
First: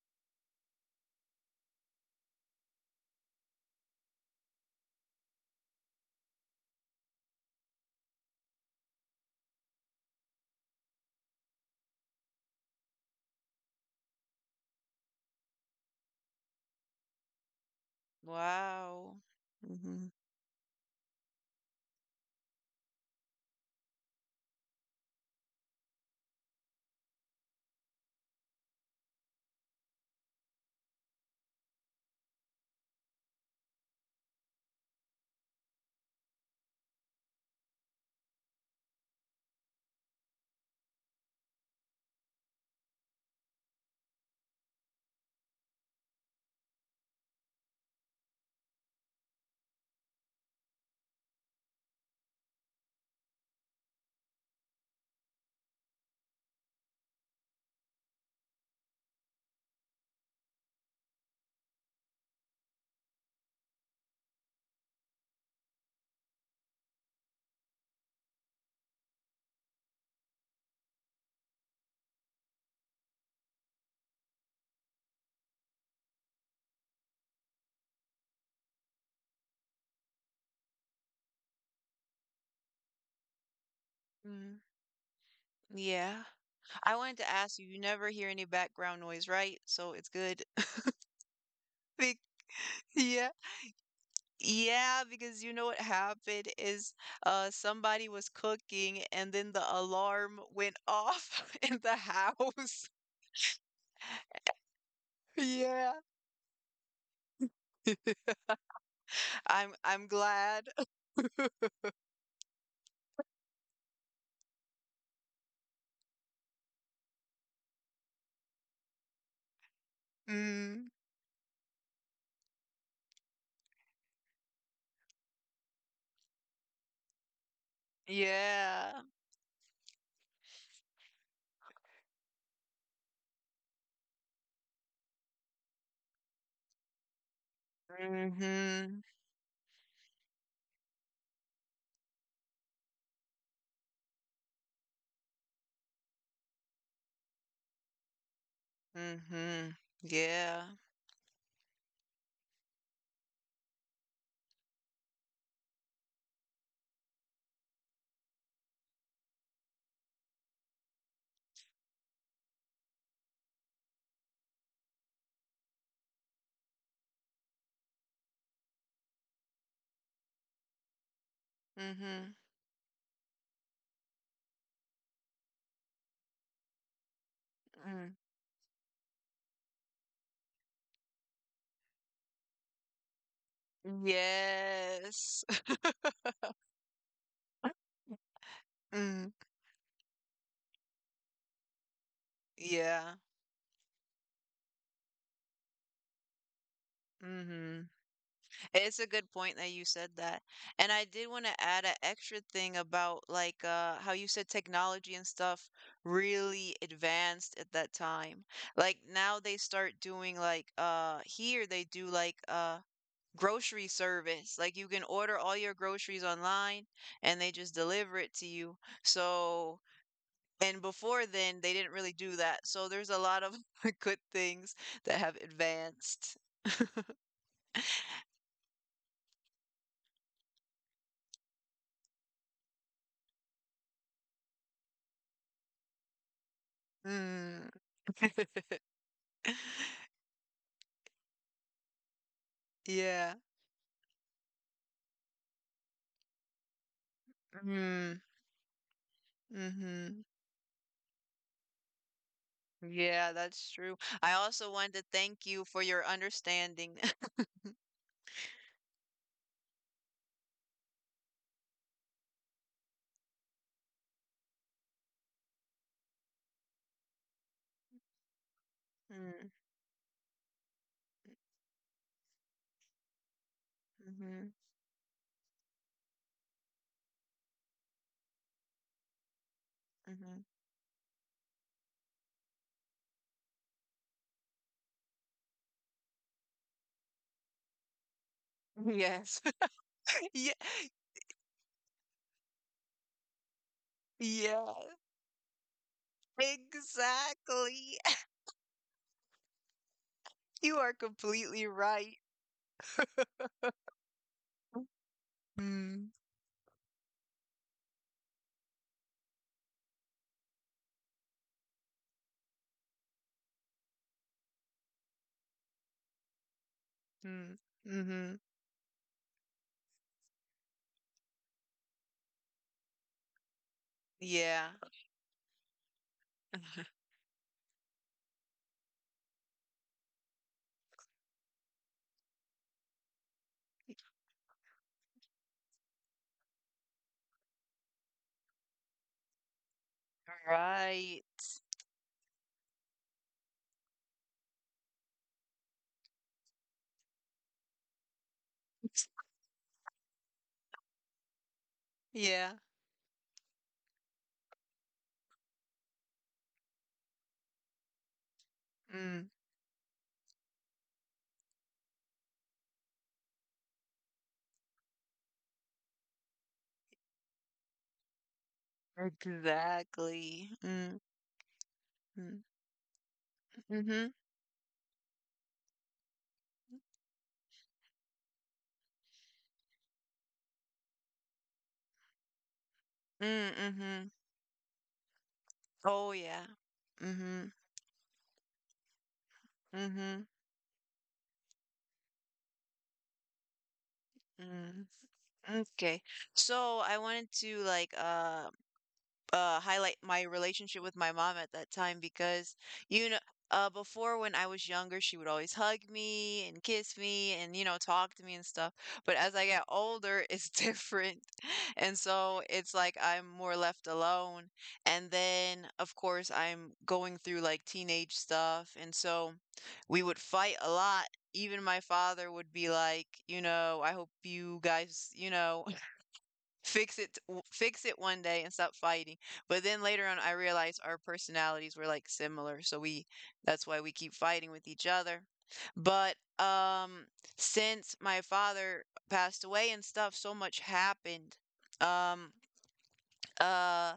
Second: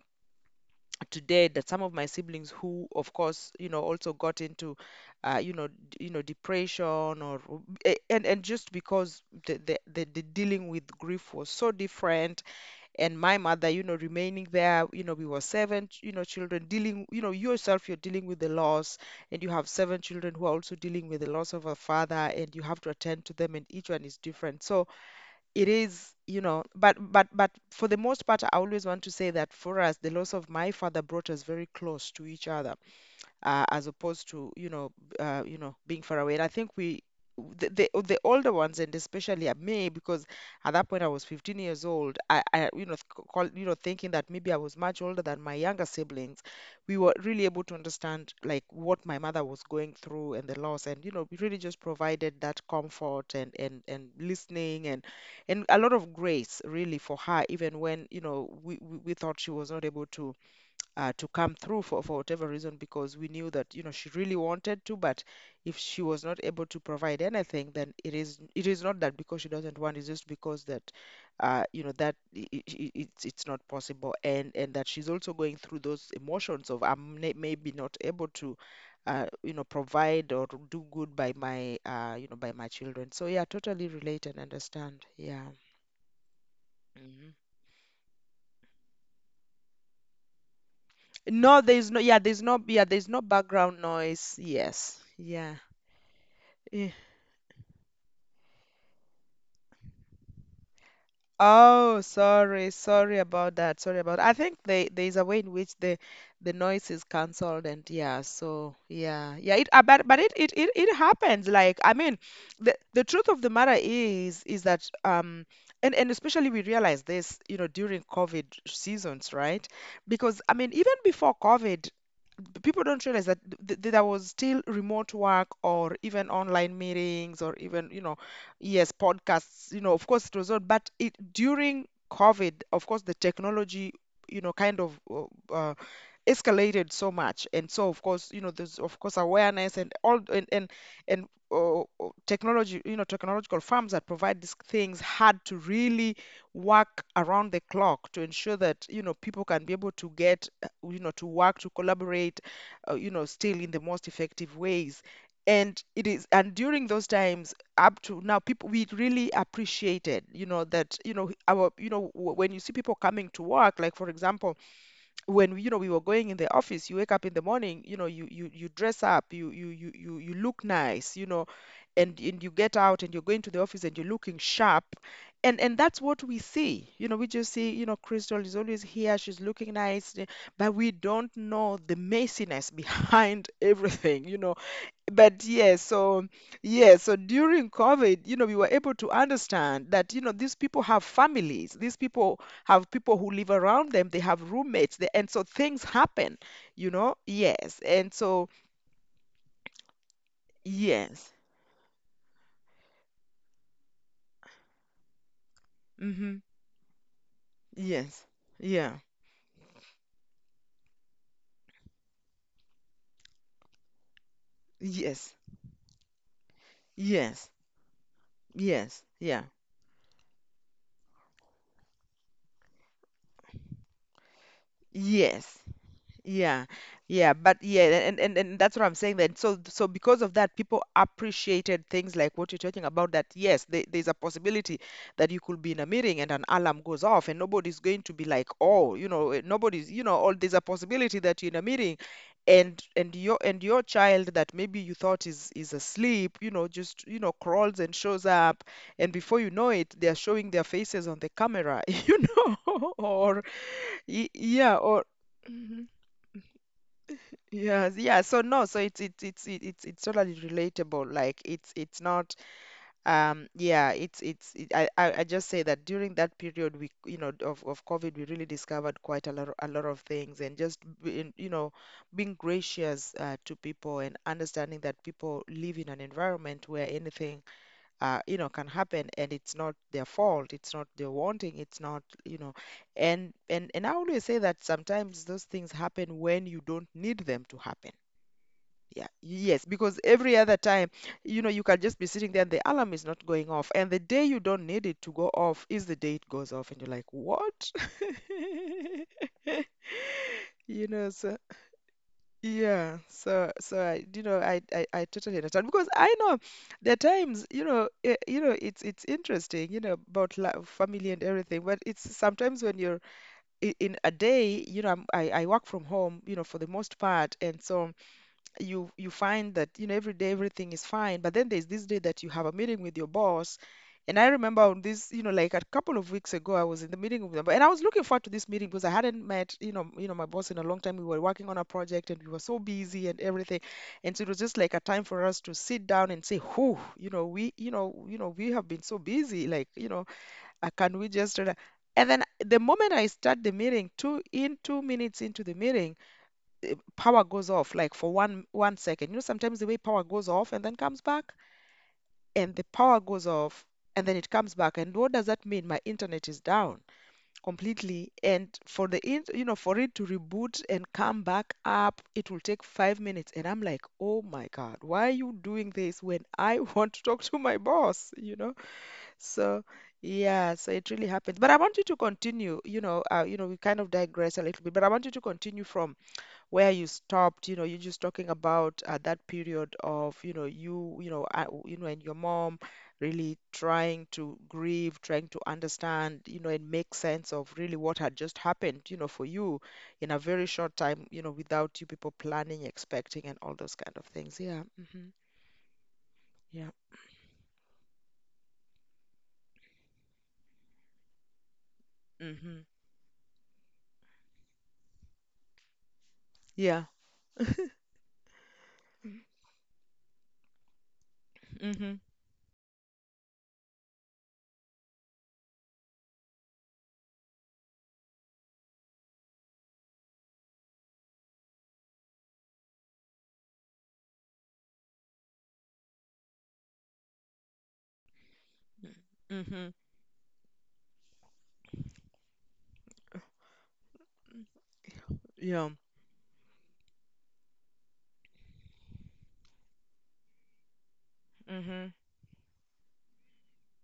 Speaker 2: today that some of my siblings, who of course, you know, also got into, you know, you know, depression, or a- and just because the dealing with grief was so different. And my mother, you know, remaining there, you know, we were seven, you know, children dealing, you know, yourself, you're dealing with the loss,
Speaker 1: Wow.
Speaker 2: and you have seven
Speaker 1: Mm-hmm.
Speaker 2: children who are also dealing with the loss of a father, and you have to attend to them, and each one is different. So it is, you know, but for the most part, I always want to say that for us, the loss of my father brought us very close to each other, as opposed to, you know, you know, being far away. And I think we, the older ones, and especially at me, because at that point I was 15 years old. I, you know, you know, thinking that maybe I was much older than my younger siblings. We were really able to understand like what my mother was going through, and the loss, and you know, we really just provided that comfort and listening, and a lot of grace really for her, even when, you know, we thought she was not able to, to come through for whatever reason, because we knew that, you know, she really wanted to, but if she was not able to provide anything, then it is, it is not that because she doesn't want, it's just because that, you know, that it's not possible, and that she's also going through those emotions of I'm maybe not able to, you know, provide or do good by my, you know, by my children. So yeah, totally relate and
Speaker 1: Mm,
Speaker 2: understand, yeah.
Speaker 1: yeah. I wanted to
Speaker 2: Hmm.
Speaker 1: ask you, you never hear any background noise, right? So it's good.
Speaker 2: No, there's
Speaker 1: <laughs>
Speaker 2: no,
Speaker 1: Be-
Speaker 2: yeah, there's no, yeah, there's no
Speaker 1: Yeah.
Speaker 2: background noise. Yes,
Speaker 1: Yeah, because you
Speaker 2: yeah.
Speaker 1: know what happened
Speaker 2: Yeah.
Speaker 1: is somebody was cooking and then the alarm went off <laughs> in the
Speaker 2: Oh, sorry,
Speaker 1: house.
Speaker 2: sorry about that. Sorry about, I
Speaker 1: <laughs>
Speaker 2: think they, there's a way in which
Speaker 1: Yeah.
Speaker 2: the noise is cancelled, and yeah, so yeah. Yeah, it
Speaker 1: I'm
Speaker 2: but
Speaker 1: I'm
Speaker 2: but it it
Speaker 1: glad.
Speaker 2: it, it happens.
Speaker 1: <laughs>
Speaker 2: Like I mean, the truth of the matter is that and especially we realize this, you know, during COVID seasons, right? Because I mean,
Speaker 1: Mm,
Speaker 2: even before COVID, people don't realize that th th there was still remote work or even online meetings or even you know. Yes,
Speaker 1: yeah.
Speaker 2: podcasts, you know, of course it was not, but it during COVID, of course, the technology, you know, kind of uh, escalated so much. And so, of course, you know, there's of
Speaker 1: Mhm.
Speaker 2: course awareness and all and uh, uh, technology, you know, technological firms that provide these things had to really work around the clock to ensure that, you know, people can be
Speaker 1: Mhm.
Speaker 2: able to get,
Speaker 1: Yeah.
Speaker 2: to work, to collaborate, still in the most effective ways. And it is, and during those times, up to now, people we really appreciated, you know, that, you know, our, you know, when you see people coming to work, like for example, when, you know, we were going in the office, you wake up in the morning, you know, you dress up, you look nice, you know, and
Speaker 1: Mhm.
Speaker 2: and you get out and you're going to the office and you're looking sharp, and that's what we see, you know, we just see, you know,
Speaker 1: Mm.
Speaker 2: Crystal is always here, she's looking nice, but we don't know the messiness behind <laughs> everything.
Speaker 1: Yes.
Speaker 2: But
Speaker 1: <laughs>
Speaker 2: yeah, so during COVID, you know, we were able to
Speaker 1: Mm,
Speaker 2: understand that, you know, these people have families. These people have
Speaker 1: yeah.
Speaker 2: people who live around them, they have roommates, and so things happen, you know? Yes.
Speaker 1: Mhm.
Speaker 2: And so,
Speaker 1: It's a good point that you said that. And I did
Speaker 2: yes.
Speaker 1: want to add an extra thing about like how you said technology and stuff
Speaker 2: Mm-hmm.
Speaker 1: really advanced at that
Speaker 2: Yes.
Speaker 1: time. Like
Speaker 2: Yeah.
Speaker 1: now they start doing like here they do like grocery service. Like you can order
Speaker 2: Yes.
Speaker 1: all your groceries online and they
Speaker 2: Yes.
Speaker 1: just deliver it to you.
Speaker 2: Yes. Yeah.
Speaker 1: So, and before then, they didn't really do that. So there's a lot of <laughs> good things that have
Speaker 2: Yes.
Speaker 1: advanced.
Speaker 2: Yeah, yeah, but yeah, and that's what I'm saying then. So because of that, people appreciated things like what you're talking about, that yes, there's a possibility that you could be in a meeting and an alarm goes off and
Speaker 1: Mm.
Speaker 2: nobody's going to be like,
Speaker 1: <laughs>
Speaker 2: oh, you know, nobody's, you know, or there's a possibility that you're in a meeting and and
Speaker 1: Yeah.
Speaker 2: your and your child that maybe you thought is asleep, you know, just, you know, crawls and
Speaker 1: Mm.
Speaker 2: shows up, and before you know it, they're
Speaker 1: Mm-hmm.
Speaker 2: showing their faces on the camera, <laughs> you know, <laughs>
Speaker 1: Yeah,
Speaker 2: or
Speaker 1: that's true. I
Speaker 2: y-
Speaker 1: also
Speaker 2: yeah,
Speaker 1: wanted to
Speaker 2: or
Speaker 1: thank you for
Speaker 2: mm-hmm.
Speaker 1: your understanding. <laughs>
Speaker 2: Yes, yeah. So no, so it's totally relatable. Like it's not. Um yeah, it's it's it, I I I just say that during that period we, you know, of COVID, we really discovered quite a
Speaker 1: Mm,
Speaker 2: lot a lot of things, and just being, you know, being gracious, to people, and
Speaker 1: mhm,
Speaker 2: understanding that people live in an environment where anything can happen, and it's not their
Speaker 1: mhm.
Speaker 2: fault, it's not their wanting, it's not, you know, and I always say that sometimes those things happen when you don't need them to happen. Yeah,
Speaker 1: Yes.
Speaker 2: yes, because
Speaker 1: <laughs>
Speaker 2: every other
Speaker 1: Yeah.
Speaker 2: time, you know, you can just be sitting there and the alarm is not going off. And the day you don't
Speaker 1: Yeah.
Speaker 2: need it to go off is the day it goes off. And you're like, what?
Speaker 1: Exactly.
Speaker 2: <laughs>
Speaker 1: <laughs> You are
Speaker 2: You know, so
Speaker 1: completely right.
Speaker 2: yeah, so I, you know, I totally understand because
Speaker 1: Mm,
Speaker 2: I know there are times, you know, it's interesting, you know, about love, family and everything, but it's sometimes when you're in a day, you know, I work from home, you know, for the most part,
Speaker 1: mm,
Speaker 2: and so
Speaker 1: mhm.
Speaker 2: you find that, you know, every day everything is fine, but then there's this day that you have a meeting with your boss, and I
Speaker 1: Yeah.
Speaker 2: remember on this, you know, like a couple of weeks ago, I was in the
Speaker 1: <laughs>
Speaker 2: meeting with them, and I was looking forward to this meeting because I hadn't met, you know, you know, my boss in a long time. We were working on a project and we were so busy and everything, and so it was just like a time for us to sit down and say, who, you know, we, you know, you know, we have been so busy like, you know, can we
Speaker 1: Right.
Speaker 2: just relax?" And then the moment I start the meeting, 2 minutes into the meeting, power goes off, like for one second. You know, sometimes the way power goes off and then comes back,
Speaker 1: Yeah.
Speaker 2: and the power goes off, and then it comes back. And what does that mean? My internet is down completely. And for the
Speaker 1: Mm,
Speaker 2: for it to reboot and come back up, it will take 5 minutes. And I'm like, oh my God, why are you doing this when I <laughs> want to talk to my boss? You know, so.
Speaker 1: exactly.
Speaker 2: Yeah, so it
Speaker 1: Mm,
Speaker 2: really happens. But I want you to
Speaker 1: mm,
Speaker 2: continue, you know, we kind of
Speaker 1: mhm.
Speaker 2: digress a little bit, but I want you to continue from where you stopped, you know, you're just talking about, that period of, you know, you, and your mom really
Speaker 1: Mm, mhm.
Speaker 2: trying to grieve, trying to
Speaker 1: Oh
Speaker 2: understand,
Speaker 1: yeah.
Speaker 2: you know, and make sense
Speaker 1: Mhm.
Speaker 2: of really what had just happened, you know, for you in
Speaker 1: Mhm.
Speaker 2: a very short time, you know, without you people planning, expecting, and all those kind of things. Yeah.
Speaker 1: Mm.
Speaker 2: Hmm.
Speaker 1: Okay. So
Speaker 2: Yeah.
Speaker 1: I wanted to like highlight my relationship with my mom at that time because,
Speaker 2: Hmm.
Speaker 1: you know, before when I was younger, she would always hug me and kiss
Speaker 2: Yeah.
Speaker 1: me and, you know, talk to me and stuff. But as I get older, it's <laughs> different. And
Speaker 2: Hmm.
Speaker 1: so it's like I'm more left alone. And then, of course, I'm going through like teenage stuff. And so we would fight a lot. Even my father would be like, you know, I hope you guys, you know, fix it one day and stop fighting, but
Speaker 2: Hmm.
Speaker 1: then later on I realized our personalities were like similar, so we that's why we keep fighting with each other.
Speaker 2: Yeah.
Speaker 1: But um, since my father passed away and stuff, so much happened.
Speaker 2: Hmm.
Speaker 1: um uh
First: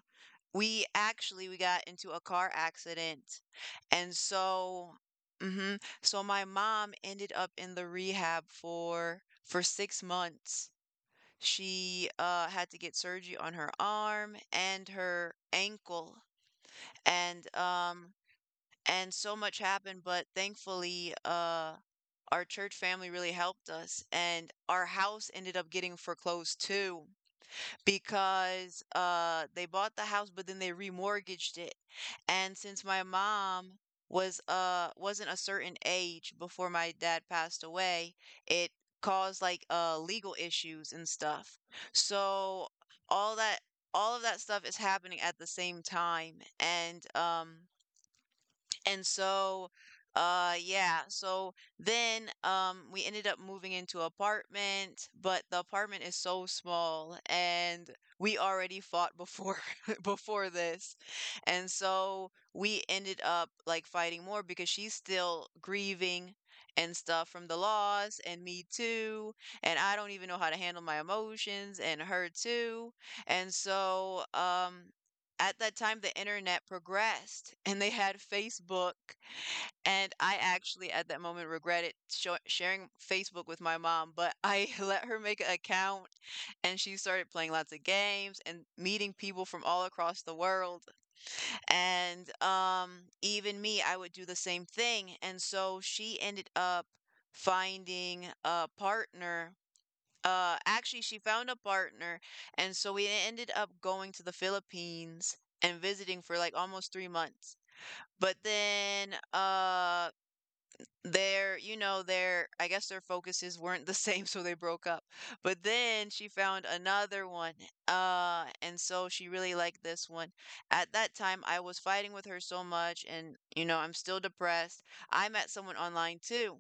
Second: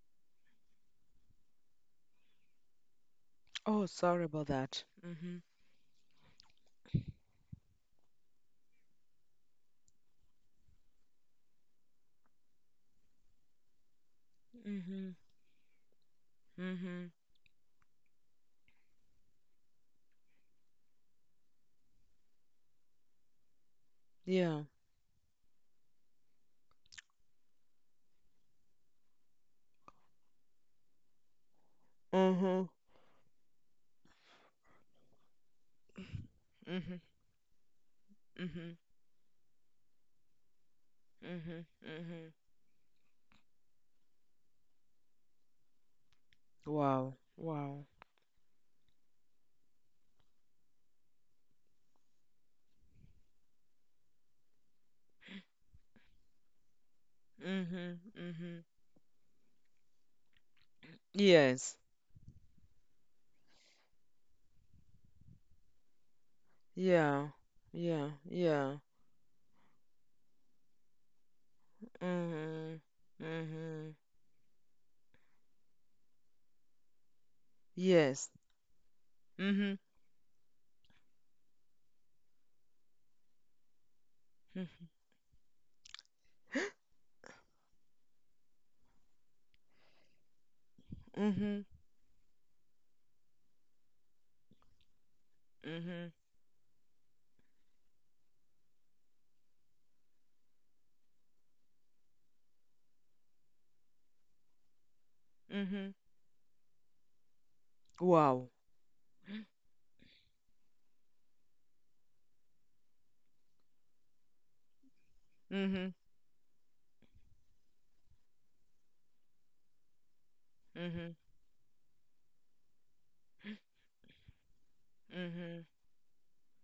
Speaker 1: we actually, we got into a car accident,
Speaker 2: Oh,
Speaker 1: and
Speaker 2: sorry about that.
Speaker 1: so
Speaker 2: Hmm.
Speaker 1: mhm, so my mom ended up in the rehab for 6 months. She, had to get surgery on her arm and
Speaker 2: Hmm.
Speaker 1: her ankle,
Speaker 2: Hmm.
Speaker 1: and, um, and so much happened, but thankfully, our church family really helped us, and
Speaker 2: Yeah.
Speaker 1: our house ended up getting foreclosed too because they bought the house, but then they remortgaged it. And
Speaker 2: Hmm.
Speaker 1: since my mom was wasn't a certain age before my
Speaker 2: Hmm.
Speaker 1: dad passed away, it
Speaker 2: Mhm.
Speaker 1: caused like legal issues and stuff.
Speaker 2: Mhm. Mhm.
Speaker 1: So all that all of that stuff is happening at the same time, and
Speaker 2: Wow. Wow.
Speaker 1: so, yeah. So then, we ended up moving into apartment, but the apartment is so small, and
Speaker 2: Mhm.
Speaker 1: we
Speaker 2: Mhm.
Speaker 1: already fought before <laughs> before this, and
Speaker 2: Yes.
Speaker 1: so we ended up like fighting more because she's still grieving and
Speaker 2: Yeah.
Speaker 1: stuff from the
Speaker 2: Yeah.
Speaker 1: loss, and me
Speaker 2: Yeah.
Speaker 1: too, and I don't even know how to handle my emotions, and her
Speaker 2: Mhm.
Speaker 1: too, and
Speaker 2: Mhm.
Speaker 1: so, at that time the internet progressed and they had
Speaker 2: Yes.
Speaker 1: Facebook,
Speaker 2: Mhm.
Speaker 1: and I actually at that moment regretted sho sharing Facebook with my mom, but I <laughs>
Speaker 2: Mhm.
Speaker 1: let her make an account, and
Speaker 2: <gasps>
Speaker 1: she started playing lots of games and meeting people from all across the world.
Speaker 2: Mhm.
Speaker 1: And even me, I would do the same thing. And so
Speaker 2: Mhm.
Speaker 1: she ended up finding a partner. Actually, she found a partner, and so we ended up going to the Philippines and
Speaker 2: Mhm.
Speaker 1: visiting for like almost 3 months.
Speaker 2: <gasps>
Speaker 1: But
Speaker 2: Wow.
Speaker 1: then, their, you know, their, I guess their focuses weren't the <laughs> same, so they broke up, but
Speaker 2: Mhm.
Speaker 1: then she found another one. And so she really liked this one. At
Speaker 2: Mhm.
Speaker 1: that time I was fighting with her so much, and you know, I'm still depressed. I met
Speaker 2: Mhm.
Speaker 1: someone online too,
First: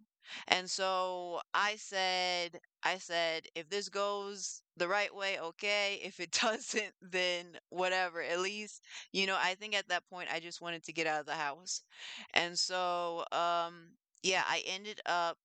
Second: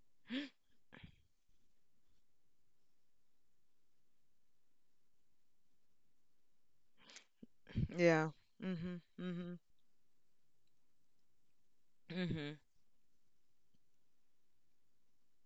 Speaker 1: and so I said if this goes the right way, okay, if it <laughs> doesn't then whatever,
Speaker 2: Yeah.
Speaker 1: at least,
Speaker 2: Mhm.
Speaker 1: you know, I
Speaker 2: Mhm.
Speaker 1: think at that point I just wanted to get out of the house.
Speaker 2: Mhm.
Speaker 1: And so um, yeah, I ended up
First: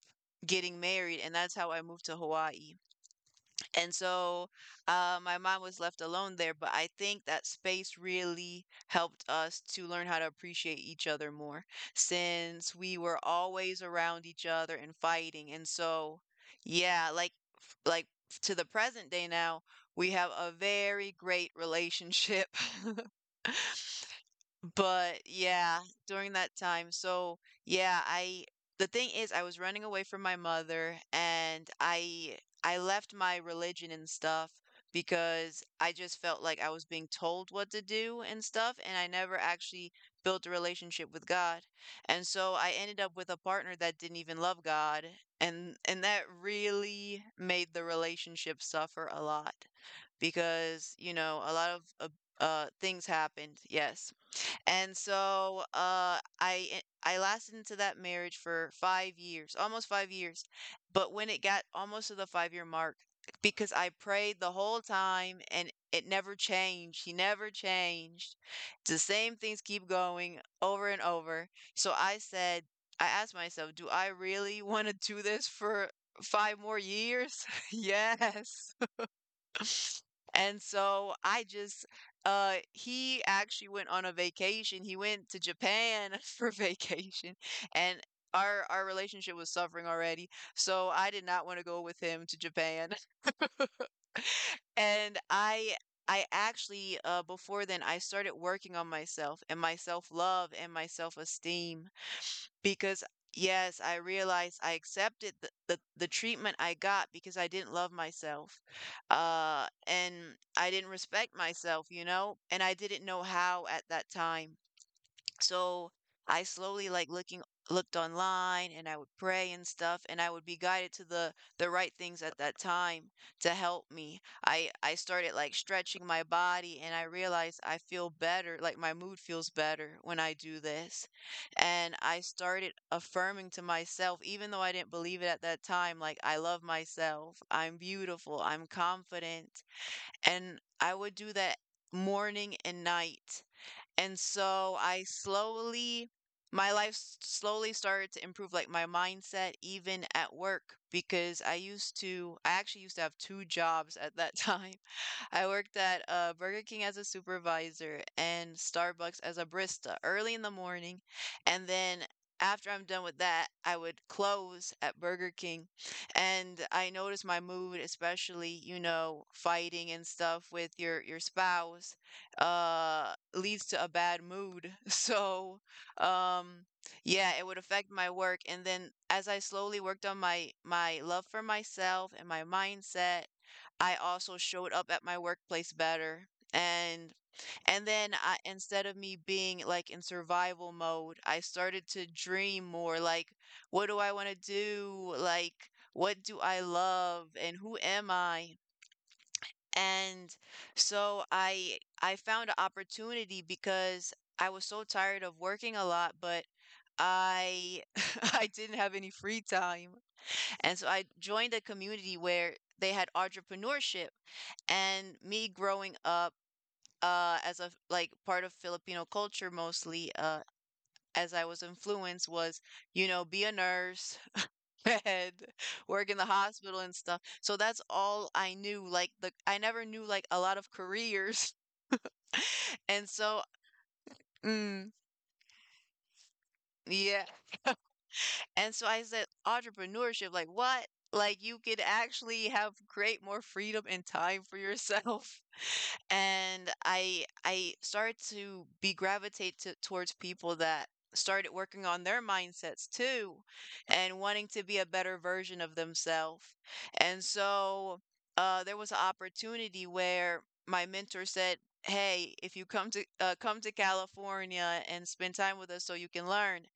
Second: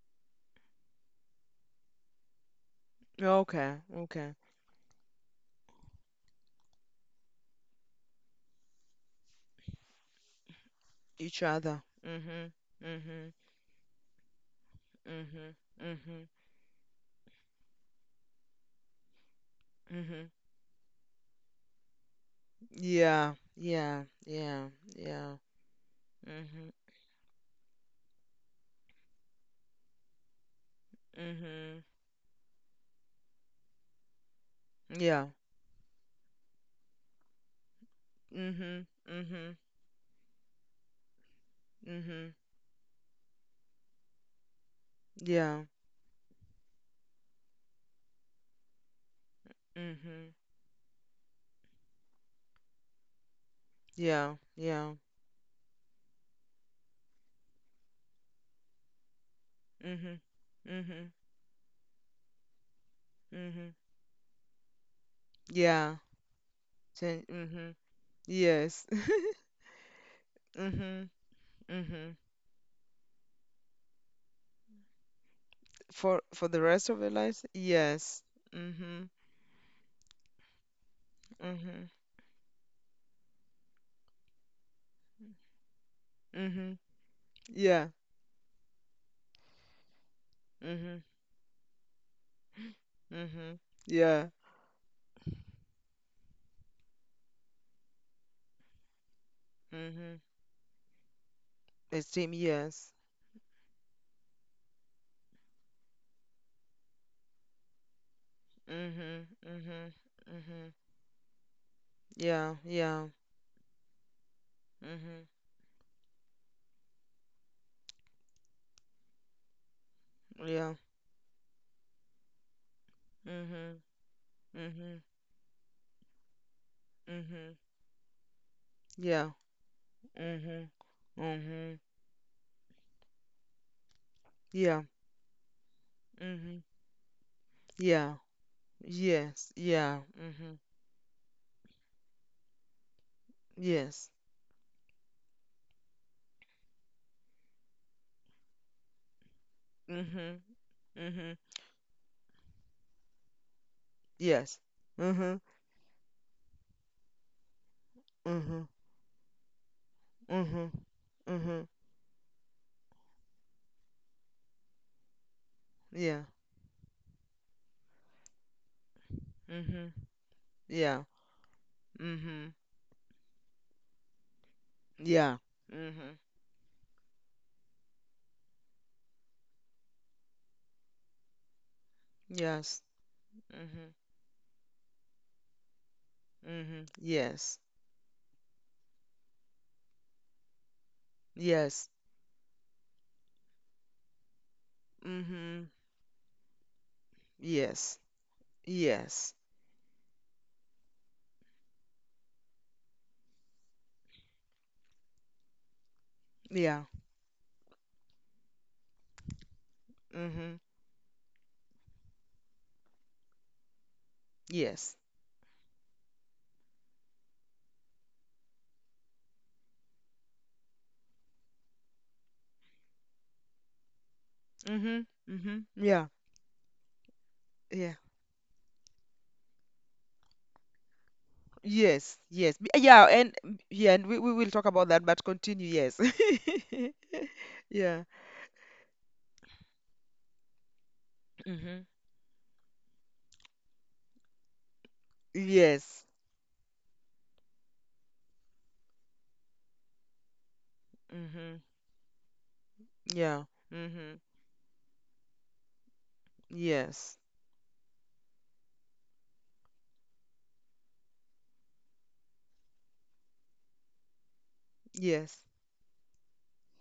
Speaker 1: getting married, and that's how I moved to Hawaii.
Speaker 2: Okay.
Speaker 1: And
Speaker 2: Okay.
Speaker 1: so my mom was left alone there, but I think that space really helped us to learn how to appreciate each other
Speaker 2: Each
Speaker 1: more
Speaker 2: other. Mhm.
Speaker 1: since we were
Speaker 2: Mhm.
Speaker 1: always around each other and fighting.
Speaker 2: Mhm.
Speaker 1: And so,
Speaker 2: Mhm.
Speaker 1: yeah, like f- like to the present day now, we have
Speaker 2: Mhm.
Speaker 1: a very great relationship.
Speaker 2: Yeah.
Speaker 1: <laughs>
Speaker 2: Yeah. Yeah.
Speaker 1: But
Speaker 2: Yeah.
Speaker 1: yeah, during that
Speaker 2: Mhm.
Speaker 1: time. So yeah, I the thing is I was running away from my mother, and
Speaker 2: Mhm.
Speaker 1: I left my religion and stuff
Speaker 2: Yeah.
Speaker 1: because I just felt like I was being told what to do and stuff,
Speaker 2: Mhm.
Speaker 1: and I never
Speaker 2: Mhm.
Speaker 1: actually built a relationship with God. And
Speaker 2: Mhm.
Speaker 1: so I ended up with a partner that didn't even love God,
Speaker 2: Yeah.
Speaker 1: and that really made the relationship suffer a lot
Speaker 2: Mhm.
Speaker 1: because, you know, a lot of things happened. Yes.
Speaker 2: Yeah.
Speaker 1: And
Speaker 2: Yeah.
Speaker 1: so, I lasted into that marriage for 5 years, almost five
Speaker 2: Mhm.
Speaker 1: years.
Speaker 2: Mhm.
Speaker 1: But when it got almost to the 5 year mark, because
Speaker 2: Mhm.
Speaker 1: I prayed the whole time and
Speaker 2: Yeah.
Speaker 1: it never changed. He never
Speaker 2: Mhm.
Speaker 1: changed.
Speaker 2: Yes. <laughs>
Speaker 1: The same things keep going over and
Speaker 2: Mhm.
Speaker 1: over. So
Speaker 2: Mhm.
Speaker 1: I said, I asked myself, do I really want to do this for
Speaker 2: For
Speaker 1: five
Speaker 2: the
Speaker 1: more
Speaker 2: rest of your
Speaker 1: years?
Speaker 2: lives?
Speaker 1: <laughs>
Speaker 2: Yes.
Speaker 1: Yes.
Speaker 2: Mhm.
Speaker 1: And so I just
Speaker 2: Mhm.
Speaker 1: he actually went on a vacation. He went to Japan <laughs> for
Speaker 2: Mhm.
Speaker 1: vacation,
Speaker 2: Yeah.
Speaker 1: and our relationship was suffering already. So
Speaker 2: Mhm.
Speaker 1: I did not want to go with him to Japan. <laughs>
Speaker 2: Mhm. Yeah.
Speaker 1: And I actually before then I started working on myself and my
Speaker 2: Mhm.
Speaker 1: self-love and my self-esteem
Speaker 2: Esteem, yes.
Speaker 1: because yes, I realized I accepted the treatment I got because I didn't love myself.
Speaker 2: Mhm. Mhm.
Speaker 1: And I
Speaker 2: Mhm.
Speaker 1: didn't respect myself, you know,
Speaker 2: Yeah.
Speaker 1: and I didn't
Speaker 2: Yeah.
Speaker 1: know how at that time.
Speaker 2: Mhm.
Speaker 1: So I slowly like looking looked online, and I would pray and stuff, and I would be
Speaker 2: Yeah.
Speaker 1: guided to the right things at that time to
Speaker 2: Mhm.
Speaker 1: help me. I
Speaker 2: Mhm.
Speaker 1: started like stretching my body, and I
Speaker 2: Mhm.
Speaker 1: realized I feel better, like my mood
Speaker 2: Yeah.
Speaker 1: feels better when I do
Speaker 2: Mhm.
Speaker 1: this.
Speaker 2: Mhm.
Speaker 1: And I started affirming to myself even though I
Speaker 2: Yeah.
Speaker 1: didn't believe it at that time, like I
Speaker 2: Mhm.
Speaker 1: love myself. I'm
Speaker 2: Yeah.
Speaker 1: beautiful. I'm
Speaker 2: Yes.
Speaker 1: confident.
Speaker 2: Yeah. Mhm.
Speaker 1: And I would do that morning and night,
Speaker 2: Yes.
Speaker 1: and so I slowly, slowly started to improve, like my mindset even at
Speaker 2: Mhm.
Speaker 1: work,
Speaker 2: Mhm.
Speaker 1: because I actually used to have two jobs at that
Speaker 2: Yes.
Speaker 1: time. <laughs>
Speaker 2: Mhm.
Speaker 1: I worked at Burger King as a supervisor and
Speaker 2: Mhm.
Speaker 1: Starbucks as a barista early in the
Speaker 2: Mhm.
Speaker 1: morning,
Speaker 2: Mhm.
Speaker 1: and then after I'm done with that, I would close at Burger King,
Speaker 2: Yeah.
Speaker 1: and I noticed my mood, especially, you know,
Speaker 2: Mhm.
Speaker 1: fighting and stuff with
Speaker 2: Yeah.
Speaker 1: your spouse
Speaker 2: Mhm.
Speaker 1: leads to a bad mood. <laughs>
Speaker 2: Yeah.
Speaker 1: So
Speaker 2: Mhm.
Speaker 1: um yeah, it would affect my work, and then as I slowly worked on my love for myself and my
Speaker 2: Yes.
Speaker 1: mindset,
Speaker 2: Mhm.
Speaker 1: I also showed up at my workplace better,
Speaker 2: Mhm.
Speaker 1: and
Speaker 2: Yes.
Speaker 1: then I, instead of me being like in survival mode, I
Speaker 2: Yes.
Speaker 1: started to dream more, like what do I want to do,
Speaker 2: Mhm.
Speaker 1: like what do I love and who
Speaker 2: Yes.
Speaker 1: am I.
Speaker 2: Yes.
Speaker 1: And so I found an opportunity because I was so tired of working a lot, but
Speaker 2: Yeah.
Speaker 1: I <laughs> I didn't have any free time.
Speaker 2: Mhm.
Speaker 1: And so I joined a community where they had entrepreneurship,
Speaker 2: Yes.
Speaker 1: and me growing up as a like part of Filipino culture, mostly as I was influenced was, you know, be a nurse,
Speaker 2: Mhm.
Speaker 1: bed,
Speaker 2: Mhm.
Speaker 1: <laughs>
Speaker 2: Yeah.
Speaker 1: work in the hospital and stuff. So that's
Speaker 2: Yeah.
Speaker 1: all I knew. Like the I never knew like a lot of careers. <laughs>
Speaker 2: Yes, yes. Yeah,
Speaker 1: And
Speaker 2: and
Speaker 1: so
Speaker 2: yeah, and we will talk about
Speaker 1: mm,
Speaker 2: that, but continue, yes.
Speaker 1: yeah.
Speaker 2: <laughs> Yeah.
Speaker 1: And so I said entrepreneurship, like what? Like you
Speaker 2: Hmm.
Speaker 1: could actually have great more freedom and time for yourself.
Speaker 2: Yes.
Speaker 1: And I started to be gravitate towards people that started
Speaker 2: Hmm.
Speaker 1: working on their mindsets too,
Speaker 2: Yeah. Hmm.
Speaker 1: and wanting to be a better version of themselves.
Speaker 2: Yes.
Speaker 1: And so there was an opportunity where my mentor said, "Hey, if you come to California and spend
Speaker 2: Yes.
Speaker 1: time with us, so you can learn."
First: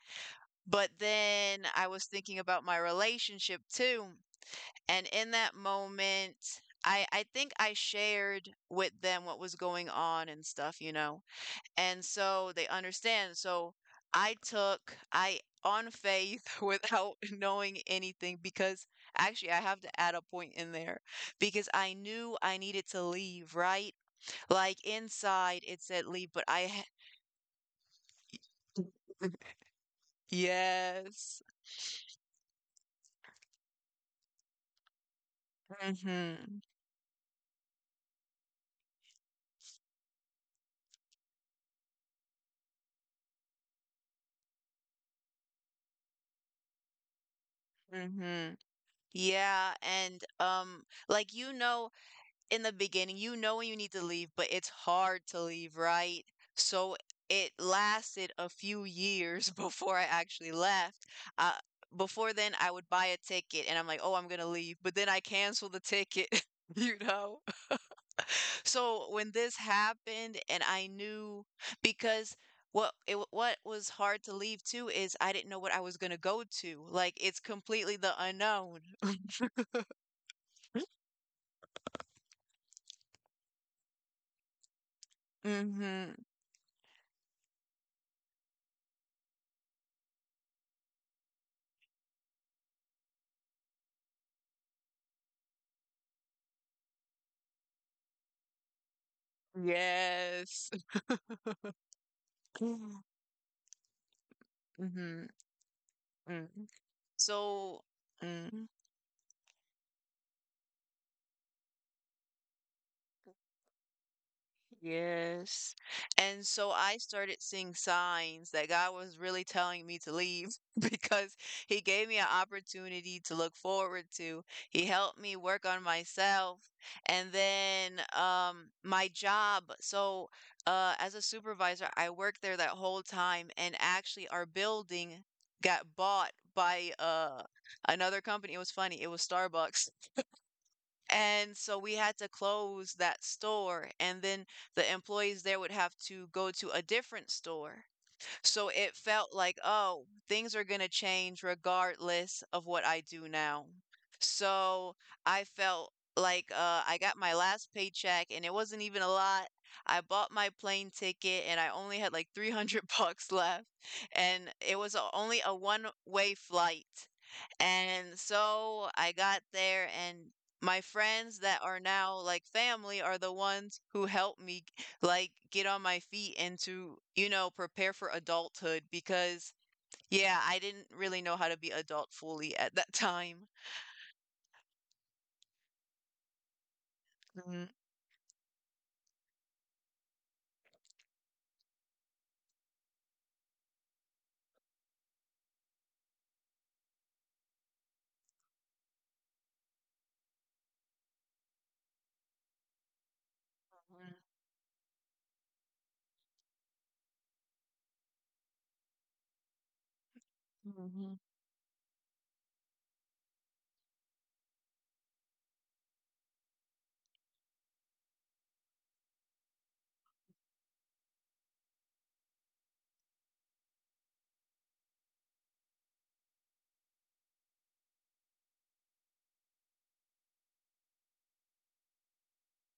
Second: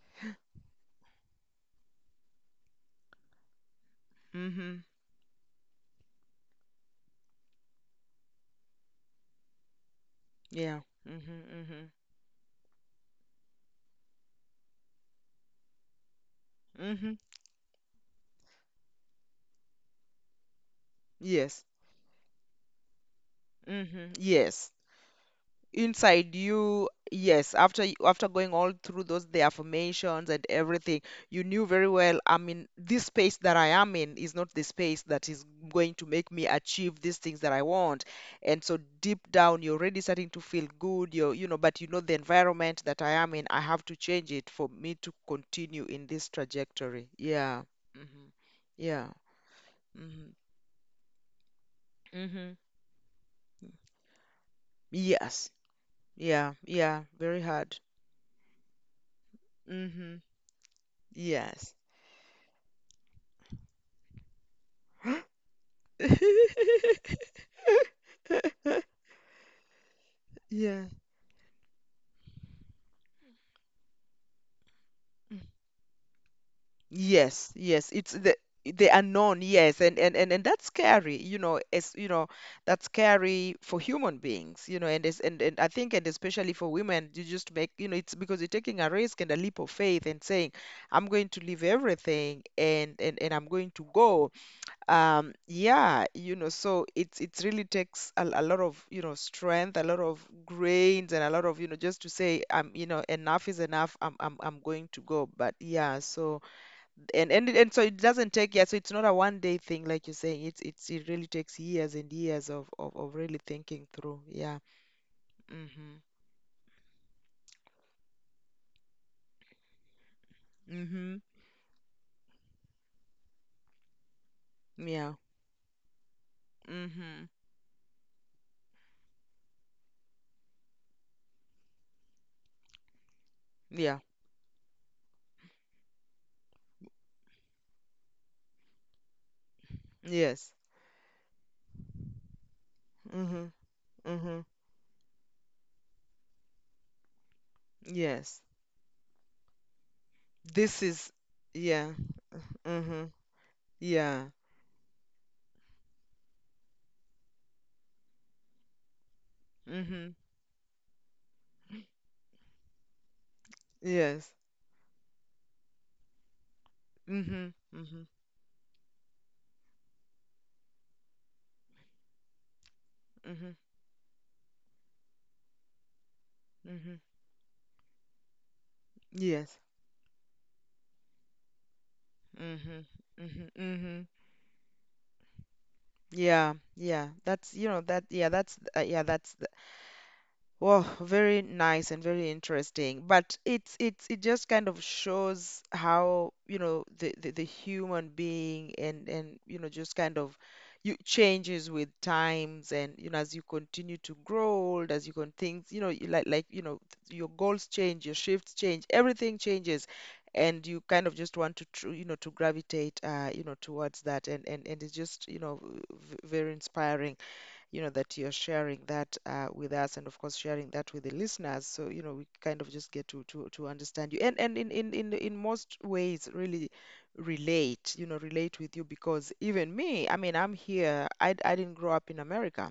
Speaker 1: But then I was thinking about my relationship too,
Speaker 2: Hmm.
Speaker 1: and in that moment, I think I shared with them what was going on and
Speaker 2: Yeah.
Speaker 1: stuff, you
Speaker 2: Hmm.
Speaker 1: know?
Speaker 2: Hmm.
Speaker 1: And so they understand. So I took I on faith <laughs>
Speaker 2: Hmm.
Speaker 1: without knowing anything because actually I have to add a point in there
Speaker 2: Yes.
Speaker 1: because I knew I needed to leave, right?
Speaker 2: Hmm. Yes.
Speaker 1: Like inside it said leave,
Speaker 2: Inside
Speaker 1: but I ha-
Speaker 2: you, yes, after going all through those, the
Speaker 1: <laughs>
Speaker 2: affirmations and everything,
Speaker 1: Yes.
Speaker 2: you knew very well, I mean, this space that I am in is not the space that is going to make me
Speaker 1: Mm-hmm.
Speaker 2: achieve these things that I want, and so deep down you're already starting to feel good, you're, you know, but you know the environment that I am in, I have to change it for me to continue in this trajectory. Yeah. Hmm.
Speaker 1: Mm-hmm.
Speaker 2: Yeah.
Speaker 1: Yeah, and
Speaker 2: Hmm.
Speaker 1: like
Speaker 2: Hmm.
Speaker 1: in the beginning, you know when you need to leave, but it's hard to
Speaker 2: Yes.
Speaker 1: leave, right?
Speaker 2: Yeah,
Speaker 1: So
Speaker 2: yeah, very
Speaker 1: it
Speaker 2: hard.
Speaker 1: lasted a few years <laughs> before I
Speaker 2: Hmm.
Speaker 1: actually left. Uh,
Speaker 2: Yes.
Speaker 1: Before then, I would buy a ticket and I'm like, oh, I'm going to leave. But
Speaker 2: <gasps>
Speaker 1: then I cancel the ticket, <laughs> you know? <laughs> So
Speaker 2: <laughs>
Speaker 1: when this happened, and I
Speaker 2: Yeah.
Speaker 1: knew because what was hard to leave too is I
Speaker 2: Mm.
Speaker 1: didn't know what I was gonna go to. Like it's
Speaker 2: Yes, yes.
Speaker 1: completely the
Speaker 2: It's the
Speaker 1: unknown.
Speaker 2: they are known, yes, and that's
Speaker 1: <laughs>
Speaker 2: scary, you know, as you know, that's scary for human beings, you know, and I think, and
Speaker 1: Mm-hmm.
Speaker 2: especially for women, you just make, you know, it's because you're taking a risk and a leap of faith and saying, I'm going to leave everything, and I'm going to go. Yeah, you know, so it's it really takes a lot of, you know, strength, a lot of
Speaker 1: Yes.
Speaker 2: grains, and a lot of, you know, just to say, you know,
Speaker 1: <laughs>
Speaker 2: enough is enough, I'm going to go.
Speaker 1: Mhm,
Speaker 2: But yeah, so
Speaker 1: mm.
Speaker 2: and
Speaker 1: So
Speaker 2: so it doesn't take, yeah,
Speaker 1: mm,
Speaker 2: so it's not a one day thing like you're saying, it really takes years and years of really thinking through. Yeah.
Speaker 1: yes.
Speaker 2: Mm-hmm.
Speaker 1: And so I started seeing signs that God was really telling me to leave <laughs>
Speaker 2: Mm-hmm.
Speaker 1: because he gave me an opportunity to look forward to. He
Speaker 2: Yeah.
Speaker 1: helped me work on myself
Speaker 2: Mm-hmm.
Speaker 1: and then my job. So as a supervisor, I worked there that whole time and
Speaker 2: Yeah.
Speaker 1: actually our building got bought by another company. It was funny. It was Starbucks.
Speaker 2: Yes.
Speaker 1: And so we had to close that
Speaker 2: Mm-hmm.
Speaker 1: store, and
Speaker 2: Mm-hmm.
Speaker 1: then the employees there would have to go to a different store.
Speaker 2: Yes.
Speaker 1: So it felt like, oh, things are going
Speaker 2: This
Speaker 1: to
Speaker 2: is.
Speaker 1: change
Speaker 2: Yeah.
Speaker 1: regardless of what I
Speaker 2: Mm-hmm.
Speaker 1: do now.
Speaker 2: Yeah.
Speaker 1: So I felt like I got my last paycheck and it wasn't even a lot. I
Speaker 2: Mm-hmm.
Speaker 1: bought my plane ticket and I only had like 300 <laughs> bucks left.
Speaker 2: Yes.
Speaker 1: And it was only a one way flight.
Speaker 2: Mhm. Mhm.
Speaker 1: And so I got there and my friends that are now like family are the
Speaker 2: Mhm.
Speaker 1: ones who helped me like get on my feet and to
Speaker 2: Mhm.
Speaker 1: you know prepare for adulthood because
Speaker 2: Yes.
Speaker 1: yeah, I didn't really know how to be adult fully at
Speaker 2: Mhm.
Speaker 1: that time.
Speaker 2: Mhm. Mhm. Yeah. Yeah. That's,
Speaker 1: Mhm,
Speaker 2: you know, that, yeah, that's, yeah, that's. Well, very nice and very interesting. But it's it just kind of shows how, you know, the human being, and, you know, just kind of, you changes with times, and, you know, as you continue to grow old, as you can things, you know, you like, you know, your goals change, your shifts change, everything changes, and you kind
Speaker 1: mhm,
Speaker 2: of just want to gravitate, towards that, and it's just, very inspiring, you know, that you're sharing that, with us, and of course sharing that with the listeners. So, you know, we kind of just get to, understand you. And in most ways, really relate with you, because even me, I mean, I'm here. I didn't grow up in America.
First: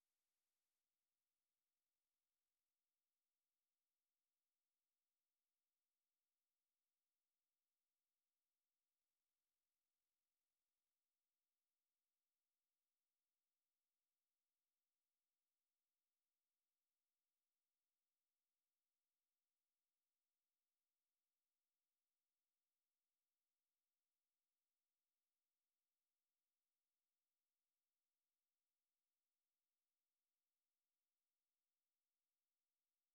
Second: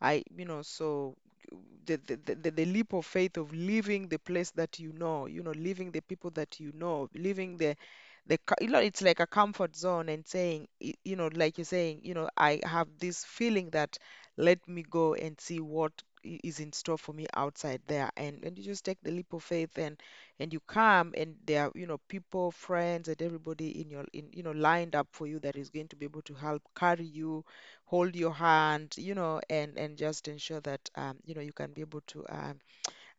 Speaker 2: So the leap of faith of leaving the place that you know, leaving the people that you know, leaving the, co- you know, it's like a comfort zone, and saying, like you're saying, I have this feeling that let me go and see what is in store for me outside there. And you just take the leap of faith, and you come, and there are, people, friends, and everybody in your, in, you know, lined up for you that is going to be able to help carry you, hold your hand, and just ensure that you can be able to um,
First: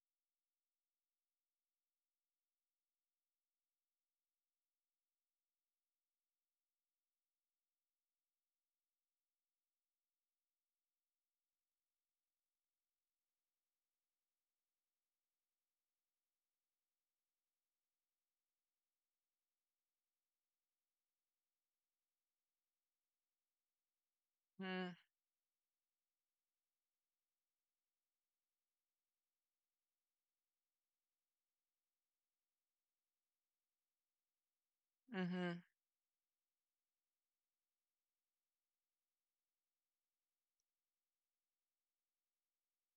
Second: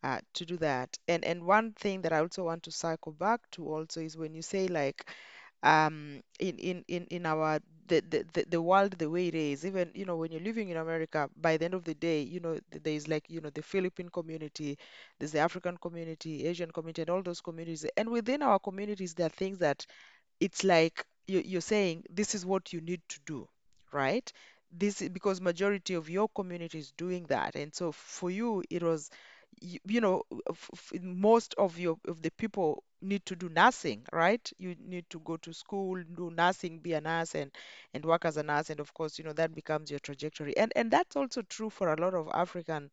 Speaker 2: uh, to do that. And one thing that I also want to cycle back to also is when you say, like, in our the world the way it is, even when you're living in America, by the end of the day, there is, like, the Philippine community, there's the African community, Asian community, and all those communities. And within our communities, there are things that it's like, you're saying, this is what you need to do, right?
Speaker 1: mhm,
Speaker 2: Because majority of your community is doing that, and so for you, it was, you, you know most of your of the people need to do nursing, right? You need to go to
Speaker 1: mhm,
Speaker 2: school, do nursing, be a nurse, and work as a nurse. And of course, you know, that becomes your trajectory. And that's also true for a lot of African,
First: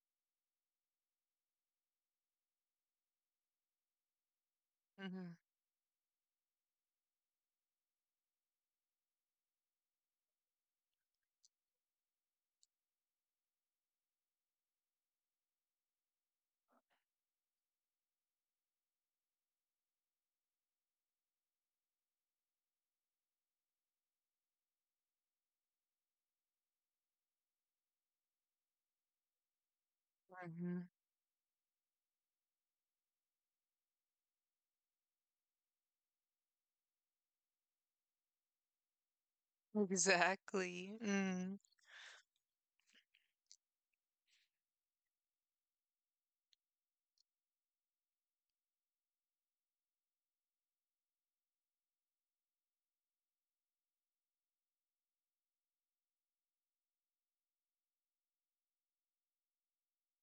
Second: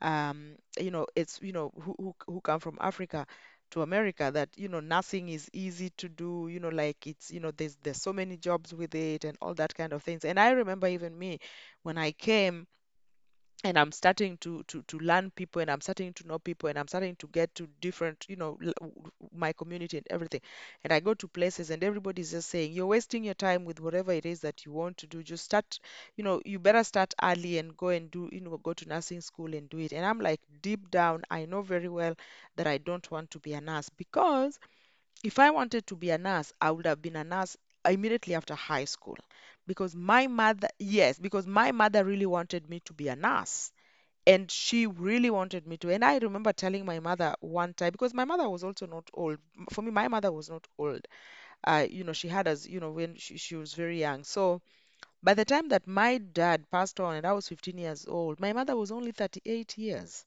Speaker 2: um, who come from Africa to America, that, nursing
Speaker 1: mhm,
Speaker 2: is easy to do, you know, like it's, you know, there's so many jobs with it, and all that kind of things. And I remember, even me, when I came, and I'm starting to learn people, and I'm starting to know people, and I'm starting to get to different you know l- w- w- my community and everything. And I go to places and everybody's just saying, you're wasting your time with whatever it is that you want to do, just start, you better start early, and go and do, go to nursing school and do it. And I'm like,
Speaker 1: mhm,
Speaker 2: deep down I know very well that I don't want to be a nurse. Because if I wanted to be a nurse, I would have been a nurse immediately after high school.
Speaker 1: mhm.
Speaker 2: Because my mother,
Speaker 1: Exactly.
Speaker 2: yes, because my mother really wanted me to be a nurse, and she really wanted me to. And I remember telling my mother one time, because my mother was also not old. For me, my mother was not old. She had us, when she was very young. So by the time that my dad passed on and I was 15 years old, my mother was only 38 years.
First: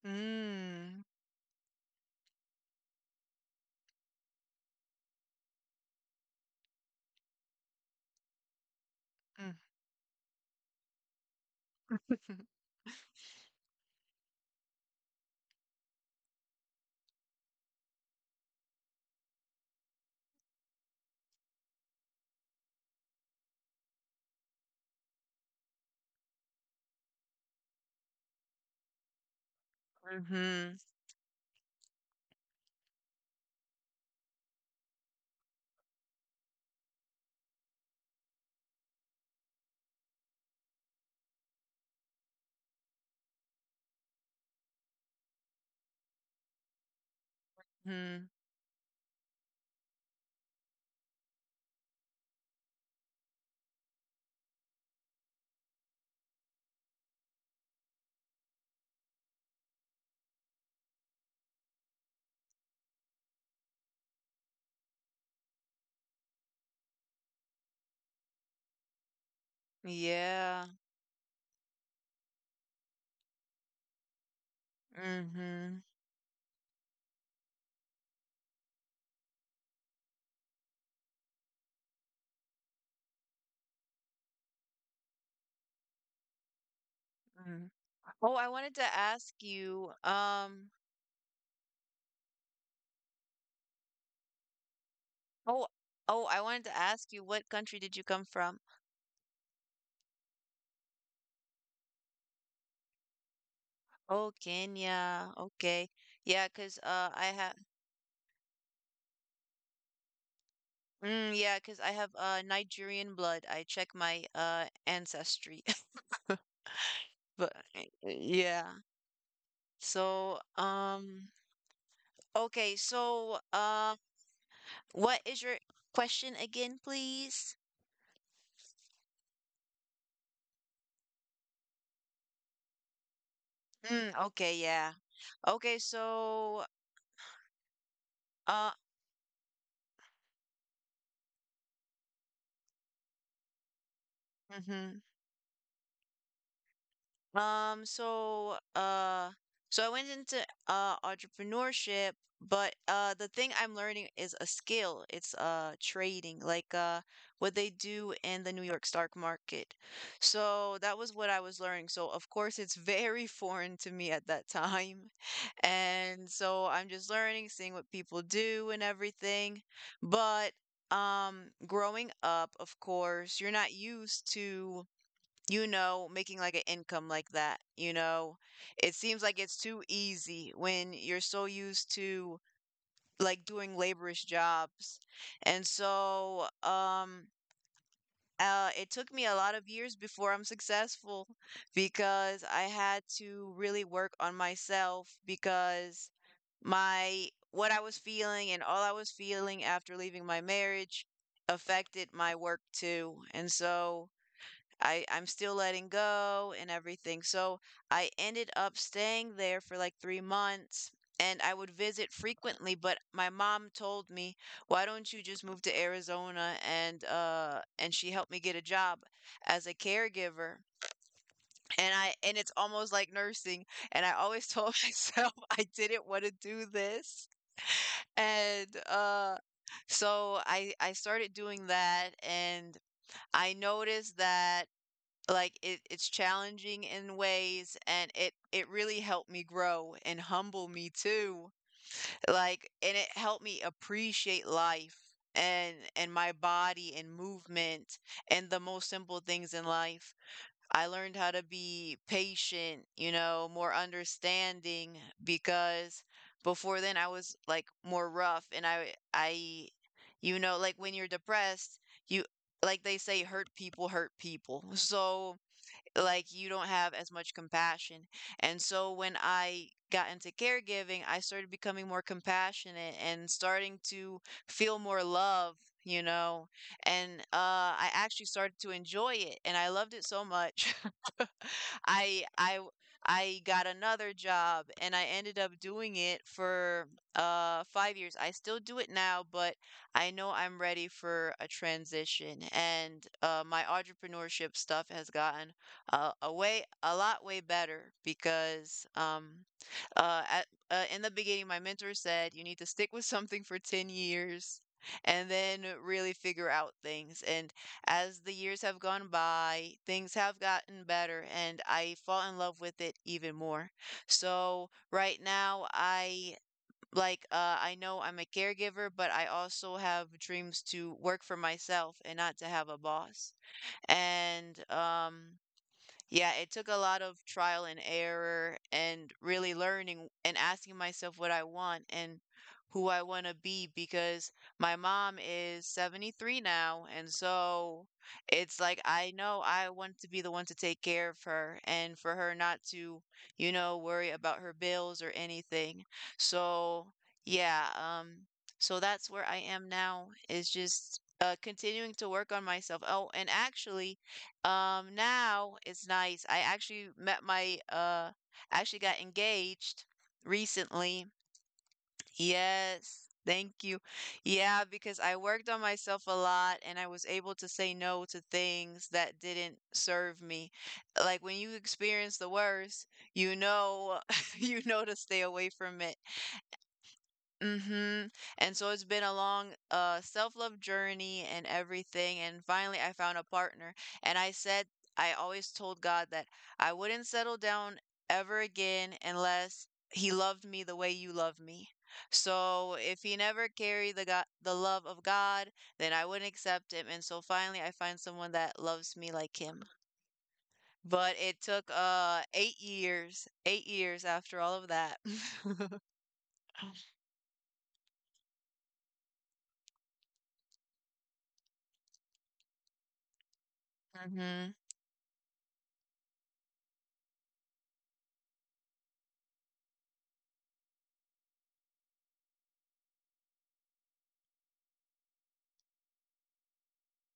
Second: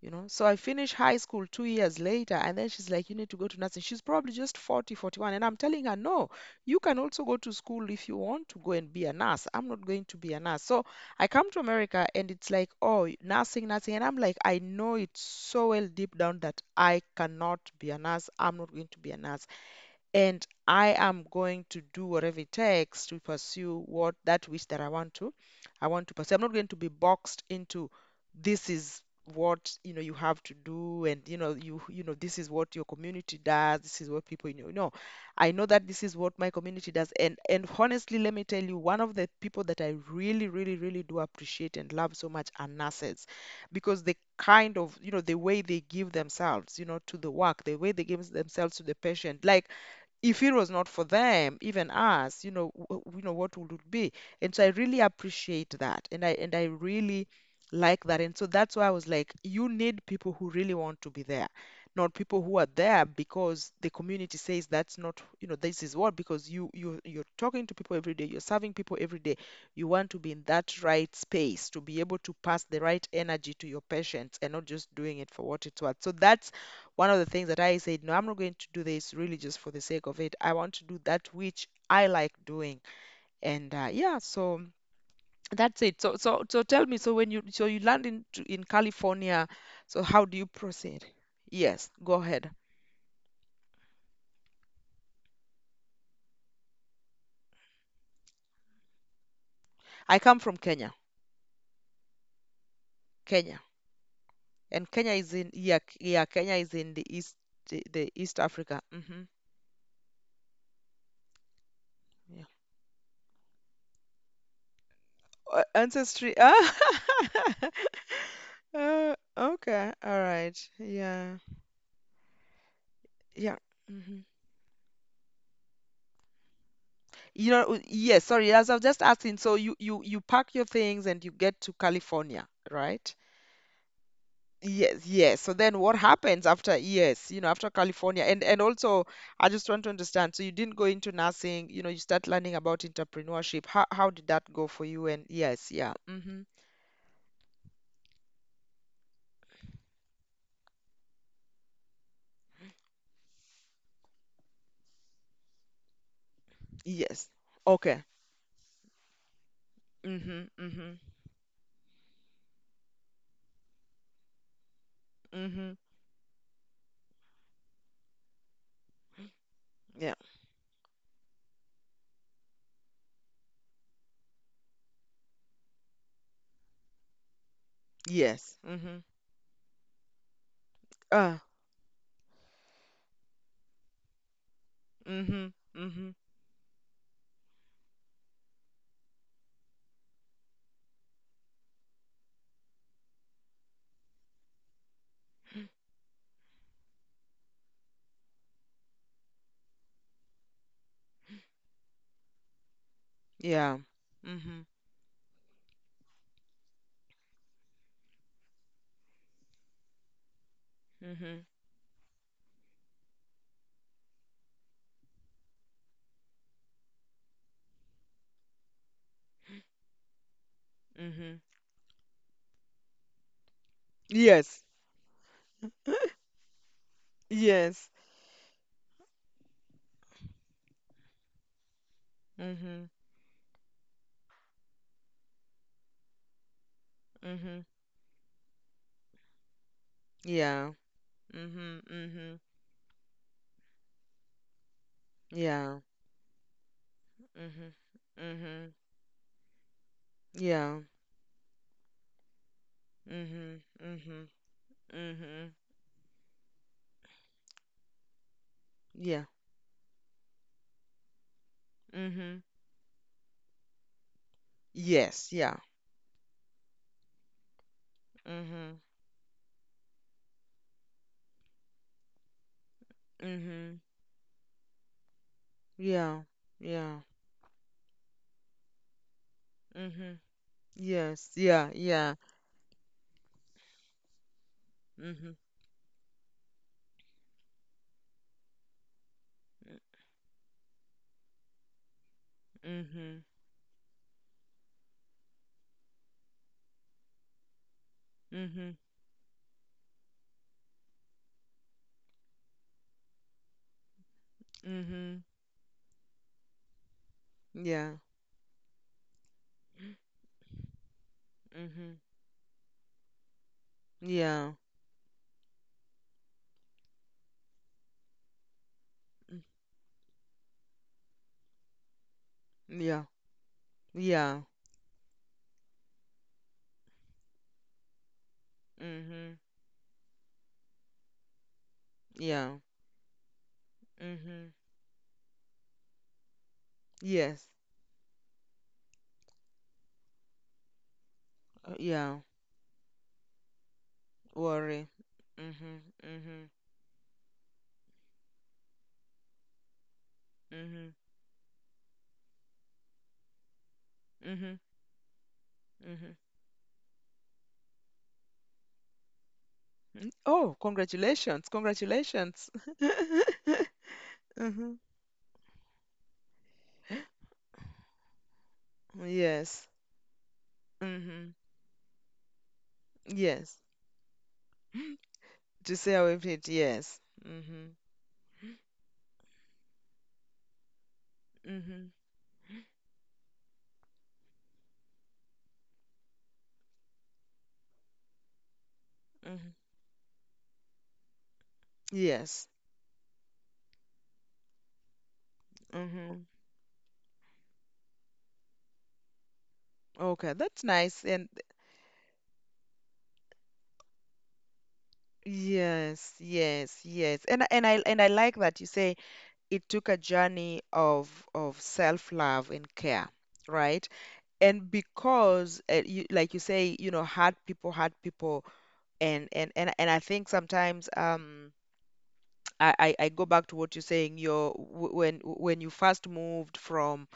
Speaker 2: So I finished
Speaker 1: mm,
Speaker 2: high school 2 years later, and then she's like, you need to go to nursing. She's probably just 40, 41, and I'm telling her, no, you can also go to school if you want to go and be a nurse.
Speaker 1: mm,
Speaker 2: I'm not going to be a nurse. So I come to America
Speaker 1: <laughs>
Speaker 2: and it's like, oh, nursing, nursing. And I'm like, I know it so well deep down that I cannot be a nurse. I'm not going to be a nurse, and I am going to do whatever it takes to pursue what that wish that I want to pursue. I'm not going to be boxed into, this is what you have to
Speaker 1: mhm,
Speaker 2: do, and you know this is what your community does, this is what people, no. I know that this is what my community does, and honestly, let me tell you, one of the people that I really, really, really do appreciate and love so much are nurses. Because the way they give themselves, to the work, the way they
Speaker 1: mhm.
Speaker 2: give themselves to the patient, like, if it was not for them, even us, what would it be? And so I really appreciate that, and I really like that. And so that's why I was like, you need people who really want to be there, not people who are there because the community says. That's not, you know, this is what, because you're talking to people every day, you're serving people every day. You want to
Speaker 1: Yeah.
Speaker 2: be in that right space to be able to pass the right energy to your patients, and not just doing it for
Speaker 1: mm-hmm,
Speaker 2: what it's worth. So that's one of the things that I said, no, I'm not going to do this really just for the sake of it. I want to do that which I like doing. And yeah, so
Speaker 1: mm.
Speaker 2: that's
Speaker 1: Oh, I
Speaker 2: it. So,
Speaker 1: wanted to
Speaker 2: so, so
Speaker 1: ask
Speaker 2: tell me,
Speaker 1: you
Speaker 2: so you land in California, so how do you proceed? Yes, go ahead.
Speaker 1: oh, oh, I wanted to ask you, what country did you come from?
Speaker 2: I come from Kenya.
Speaker 1: Oh, Kenya.
Speaker 2: Kenya.
Speaker 1: Okay. Yeah,
Speaker 2: And Kenya
Speaker 1: 'cause
Speaker 2: is in,
Speaker 1: I
Speaker 2: yeah,
Speaker 1: have
Speaker 2: yeah, Kenya is in the East, the East Africa. Hmm.
Speaker 1: yeah, 'cause I have Nigerian blood.
Speaker 2: Yeah.
Speaker 1: I check my ancestry. <laughs>
Speaker 2: Ancestry. Ah.
Speaker 1: But
Speaker 2: <laughs>
Speaker 1: yeah. So,
Speaker 2: Okay. All right. Yeah.
Speaker 1: okay, so
Speaker 2: Yeah. Hmm.
Speaker 1: what is your question again, please?
Speaker 2: You know, yes, sorry, as I was just asking, so you pack your things and you get to California, right?
Speaker 1: Mm, okay, yeah.
Speaker 2: Yes, yes.
Speaker 1: Okay,
Speaker 2: So then what
Speaker 1: so
Speaker 2: happens after, yes, after California?
Speaker 1: uh
Speaker 2: And also, I just want to understand. So you didn't go into nursing, you start learning about entrepreneurship. How did that go
Speaker 1: mhm.
Speaker 2: for you? And yes, yeah. Mm-hmm.
Speaker 1: So so I went into entrepreneurship, but the thing I'm learning is a skill. It's trading, like
Speaker 2: Yes.
Speaker 1: what they do
Speaker 2: Okay.
Speaker 1: in the New York stock market.
Speaker 2: Mm-hmm.
Speaker 1: So that
Speaker 2: Mm-hmm.
Speaker 1: was what I was learning. So of course it's <laughs> very foreign to me at that time. <laughs>
Speaker 2: Mm-hmm.
Speaker 1: And so I'm just learning, seeing what people do and everything.
Speaker 2: Yeah.
Speaker 1: But growing up, of course, you're not used to you know, making like an income like that, you know?
Speaker 2: Yes.
Speaker 1: It
Speaker 2: Mm-hmm.
Speaker 1: seems like it's too easy when you're
Speaker 2: Uh,
Speaker 1: so used to like doing laborious jobs.
Speaker 2: mm-hmm.
Speaker 1: And
Speaker 2: Mm-hmm.
Speaker 1: so, it took me a lot of years before I'm successful because I had to really work on myself because my what I was feeling and all I was feeling after leaving my marriage affected my work too. And
Speaker 2: Yeah.
Speaker 1: so,
Speaker 2: Mm-hmm.
Speaker 1: I'm still letting go and everything. So I ended up staying there for like 3 months and
Speaker 2: Mm-hmm.
Speaker 1: I would visit frequently, but my mom told me, "Why don't you just move to Arizona and she helped me get a job as a caregiver."
Speaker 2: Mm-hmm.
Speaker 1: And I, and it's almost like nursing, and I always
Speaker 2: Yes.
Speaker 1: told <laughs> myself I didn't want to do this.
Speaker 2: Yes.
Speaker 1: And so I started doing that and
Speaker 2: Mhm.
Speaker 1: I noticed that like, it it's challenging in
Speaker 2: Mhm.
Speaker 1: ways, and it really helped me grow and humble
Speaker 2: Yeah.
Speaker 1: me too.
Speaker 2: Mhm. Mhm.
Speaker 1: Like, and it helped me appreciate life
Speaker 2: Yeah.
Speaker 1: and my body and
Speaker 2: Mhm.
Speaker 1: movement and the
Speaker 2: Mhm.
Speaker 1: most simple things in life.
Speaker 2: Yeah.
Speaker 1: I learned how to be patient, you know,
Speaker 2: Mhm.
Speaker 1: more
Speaker 2: Mhm.
Speaker 1: understanding
Speaker 2: Mhm.
Speaker 1: because before then I was like more rough and
Speaker 2: Yeah.
Speaker 1: I you know, like when you're depressed, you
Speaker 2: Mhm.
Speaker 1: like they say hurt people hurt people. <laughs>
Speaker 2: Yes.
Speaker 1: So
Speaker 2: Yeah.
Speaker 1: like you don't have as much compassion. And
Speaker 2: Mhm.
Speaker 1: so when I got into caregiving, I started becoming more compassionate and
Speaker 2: Mhm.
Speaker 1: starting to feel more love, you
Speaker 2: Yeah.
Speaker 1: know.
Speaker 2: Yeah.
Speaker 1: And I actually started to enjoy it and I loved it
Speaker 2: Mhm.
Speaker 1: so much.
Speaker 2: Yes.
Speaker 1: <laughs>
Speaker 2: Yeah. Yeah.
Speaker 1: I I I got another job and I
Speaker 2: Mhm.
Speaker 1: ended up doing it for 5 years. I still do it now, but I know I'm ready for a transition and
Speaker 2: Mhm.
Speaker 1: my entrepreneurship stuff has gotten a way a lot way better
Speaker 2: Mhm.
Speaker 1: because in the beginning my mentor said you need to stick with something for 10 years
Speaker 2: Mhm.
Speaker 1: and then really figure out things, and
Speaker 2: Yeah.
Speaker 1: as the years have gone by things have gotten better and I
Speaker 2: Mhm.
Speaker 1: fall in love with it even more.
Speaker 2: Yeah.
Speaker 1: So right now I like I know I'm a caregiver but I
Speaker 2: Mm.
Speaker 1: also have dreams to work for myself and not to have a
Speaker 2: Yeah.
Speaker 1: boss.
Speaker 2: Yeah.
Speaker 1: And yeah, it took a lot of trial and error and
Speaker 2: Mhm.
Speaker 1: really learning and asking myself what I want and
Speaker 2: Yeah.
Speaker 1: who I want to be because
Speaker 2: Mhm.
Speaker 1: my mom is 73 now. And
Speaker 2: Yes.
Speaker 1: so it's like I know I want to be the one to take care of her and
Speaker 2: Yeah.
Speaker 1: for her not to, you know, worry about her
Speaker 2: Worry.
Speaker 1: bills or
Speaker 2: Mhm.
Speaker 1: anything.
Speaker 2: Mhm.
Speaker 1: So, yeah, so that's where I am now, is
Speaker 2: Mhm.
Speaker 1: just continuing to work on myself. Oh, and actually,
Speaker 2: Mhm.
Speaker 1: now it's
Speaker 2: Mhm.
Speaker 1: nice. I actually met my actually got engaged
Speaker 2: Mm. Oh,
Speaker 1: recently.
Speaker 2: congratulations. Congratulations.
Speaker 1: Yes.
Speaker 2: <laughs>
Speaker 1: Thank you. Yeah,
Speaker 2: Mhm.
Speaker 1: because I worked on myself a lot and I was able to say no to things that didn't
Speaker 2: Yes.
Speaker 1: serve me. Like
Speaker 2: Mhm.
Speaker 1: when you experience the worst, you
Speaker 2: Yes.
Speaker 1: know <laughs> you know to stay away
Speaker 2: <gasps> To
Speaker 1: from
Speaker 2: say
Speaker 1: it.
Speaker 2: how it, is, yes. Mhm.
Speaker 1: Mhm. And so it's been a long self-love journey and
Speaker 2: Mhm.
Speaker 1: everything, and finally I found a partner and I said I always told God that I wouldn't settle down ever again
Speaker 2: Mhm.
Speaker 1: unless he loved me the way you love me.
Speaker 2: Yes.
Speaker 1: So if he never carried the God, the love of God, then I
Speaker 2: Mhm.
Speaker 1: wouldn't accept him. And so finally I find someone that loves me like him.
Speaker 2: Okay, that's nice.
Speaker 1: But
Speaker 2: And
Speaker 1: it took 8 years, 8 years after all of that. <laughs>
Speaker 2: yes, yes, yes. And I like that you say it took a journey of self-love and care, right?
Speaker 1: Mhm.
Speaker 2: And because, like you say, you know, hard people, hard people. And I think, sometimes, I go back to what you're saying. You Your when you first moved from,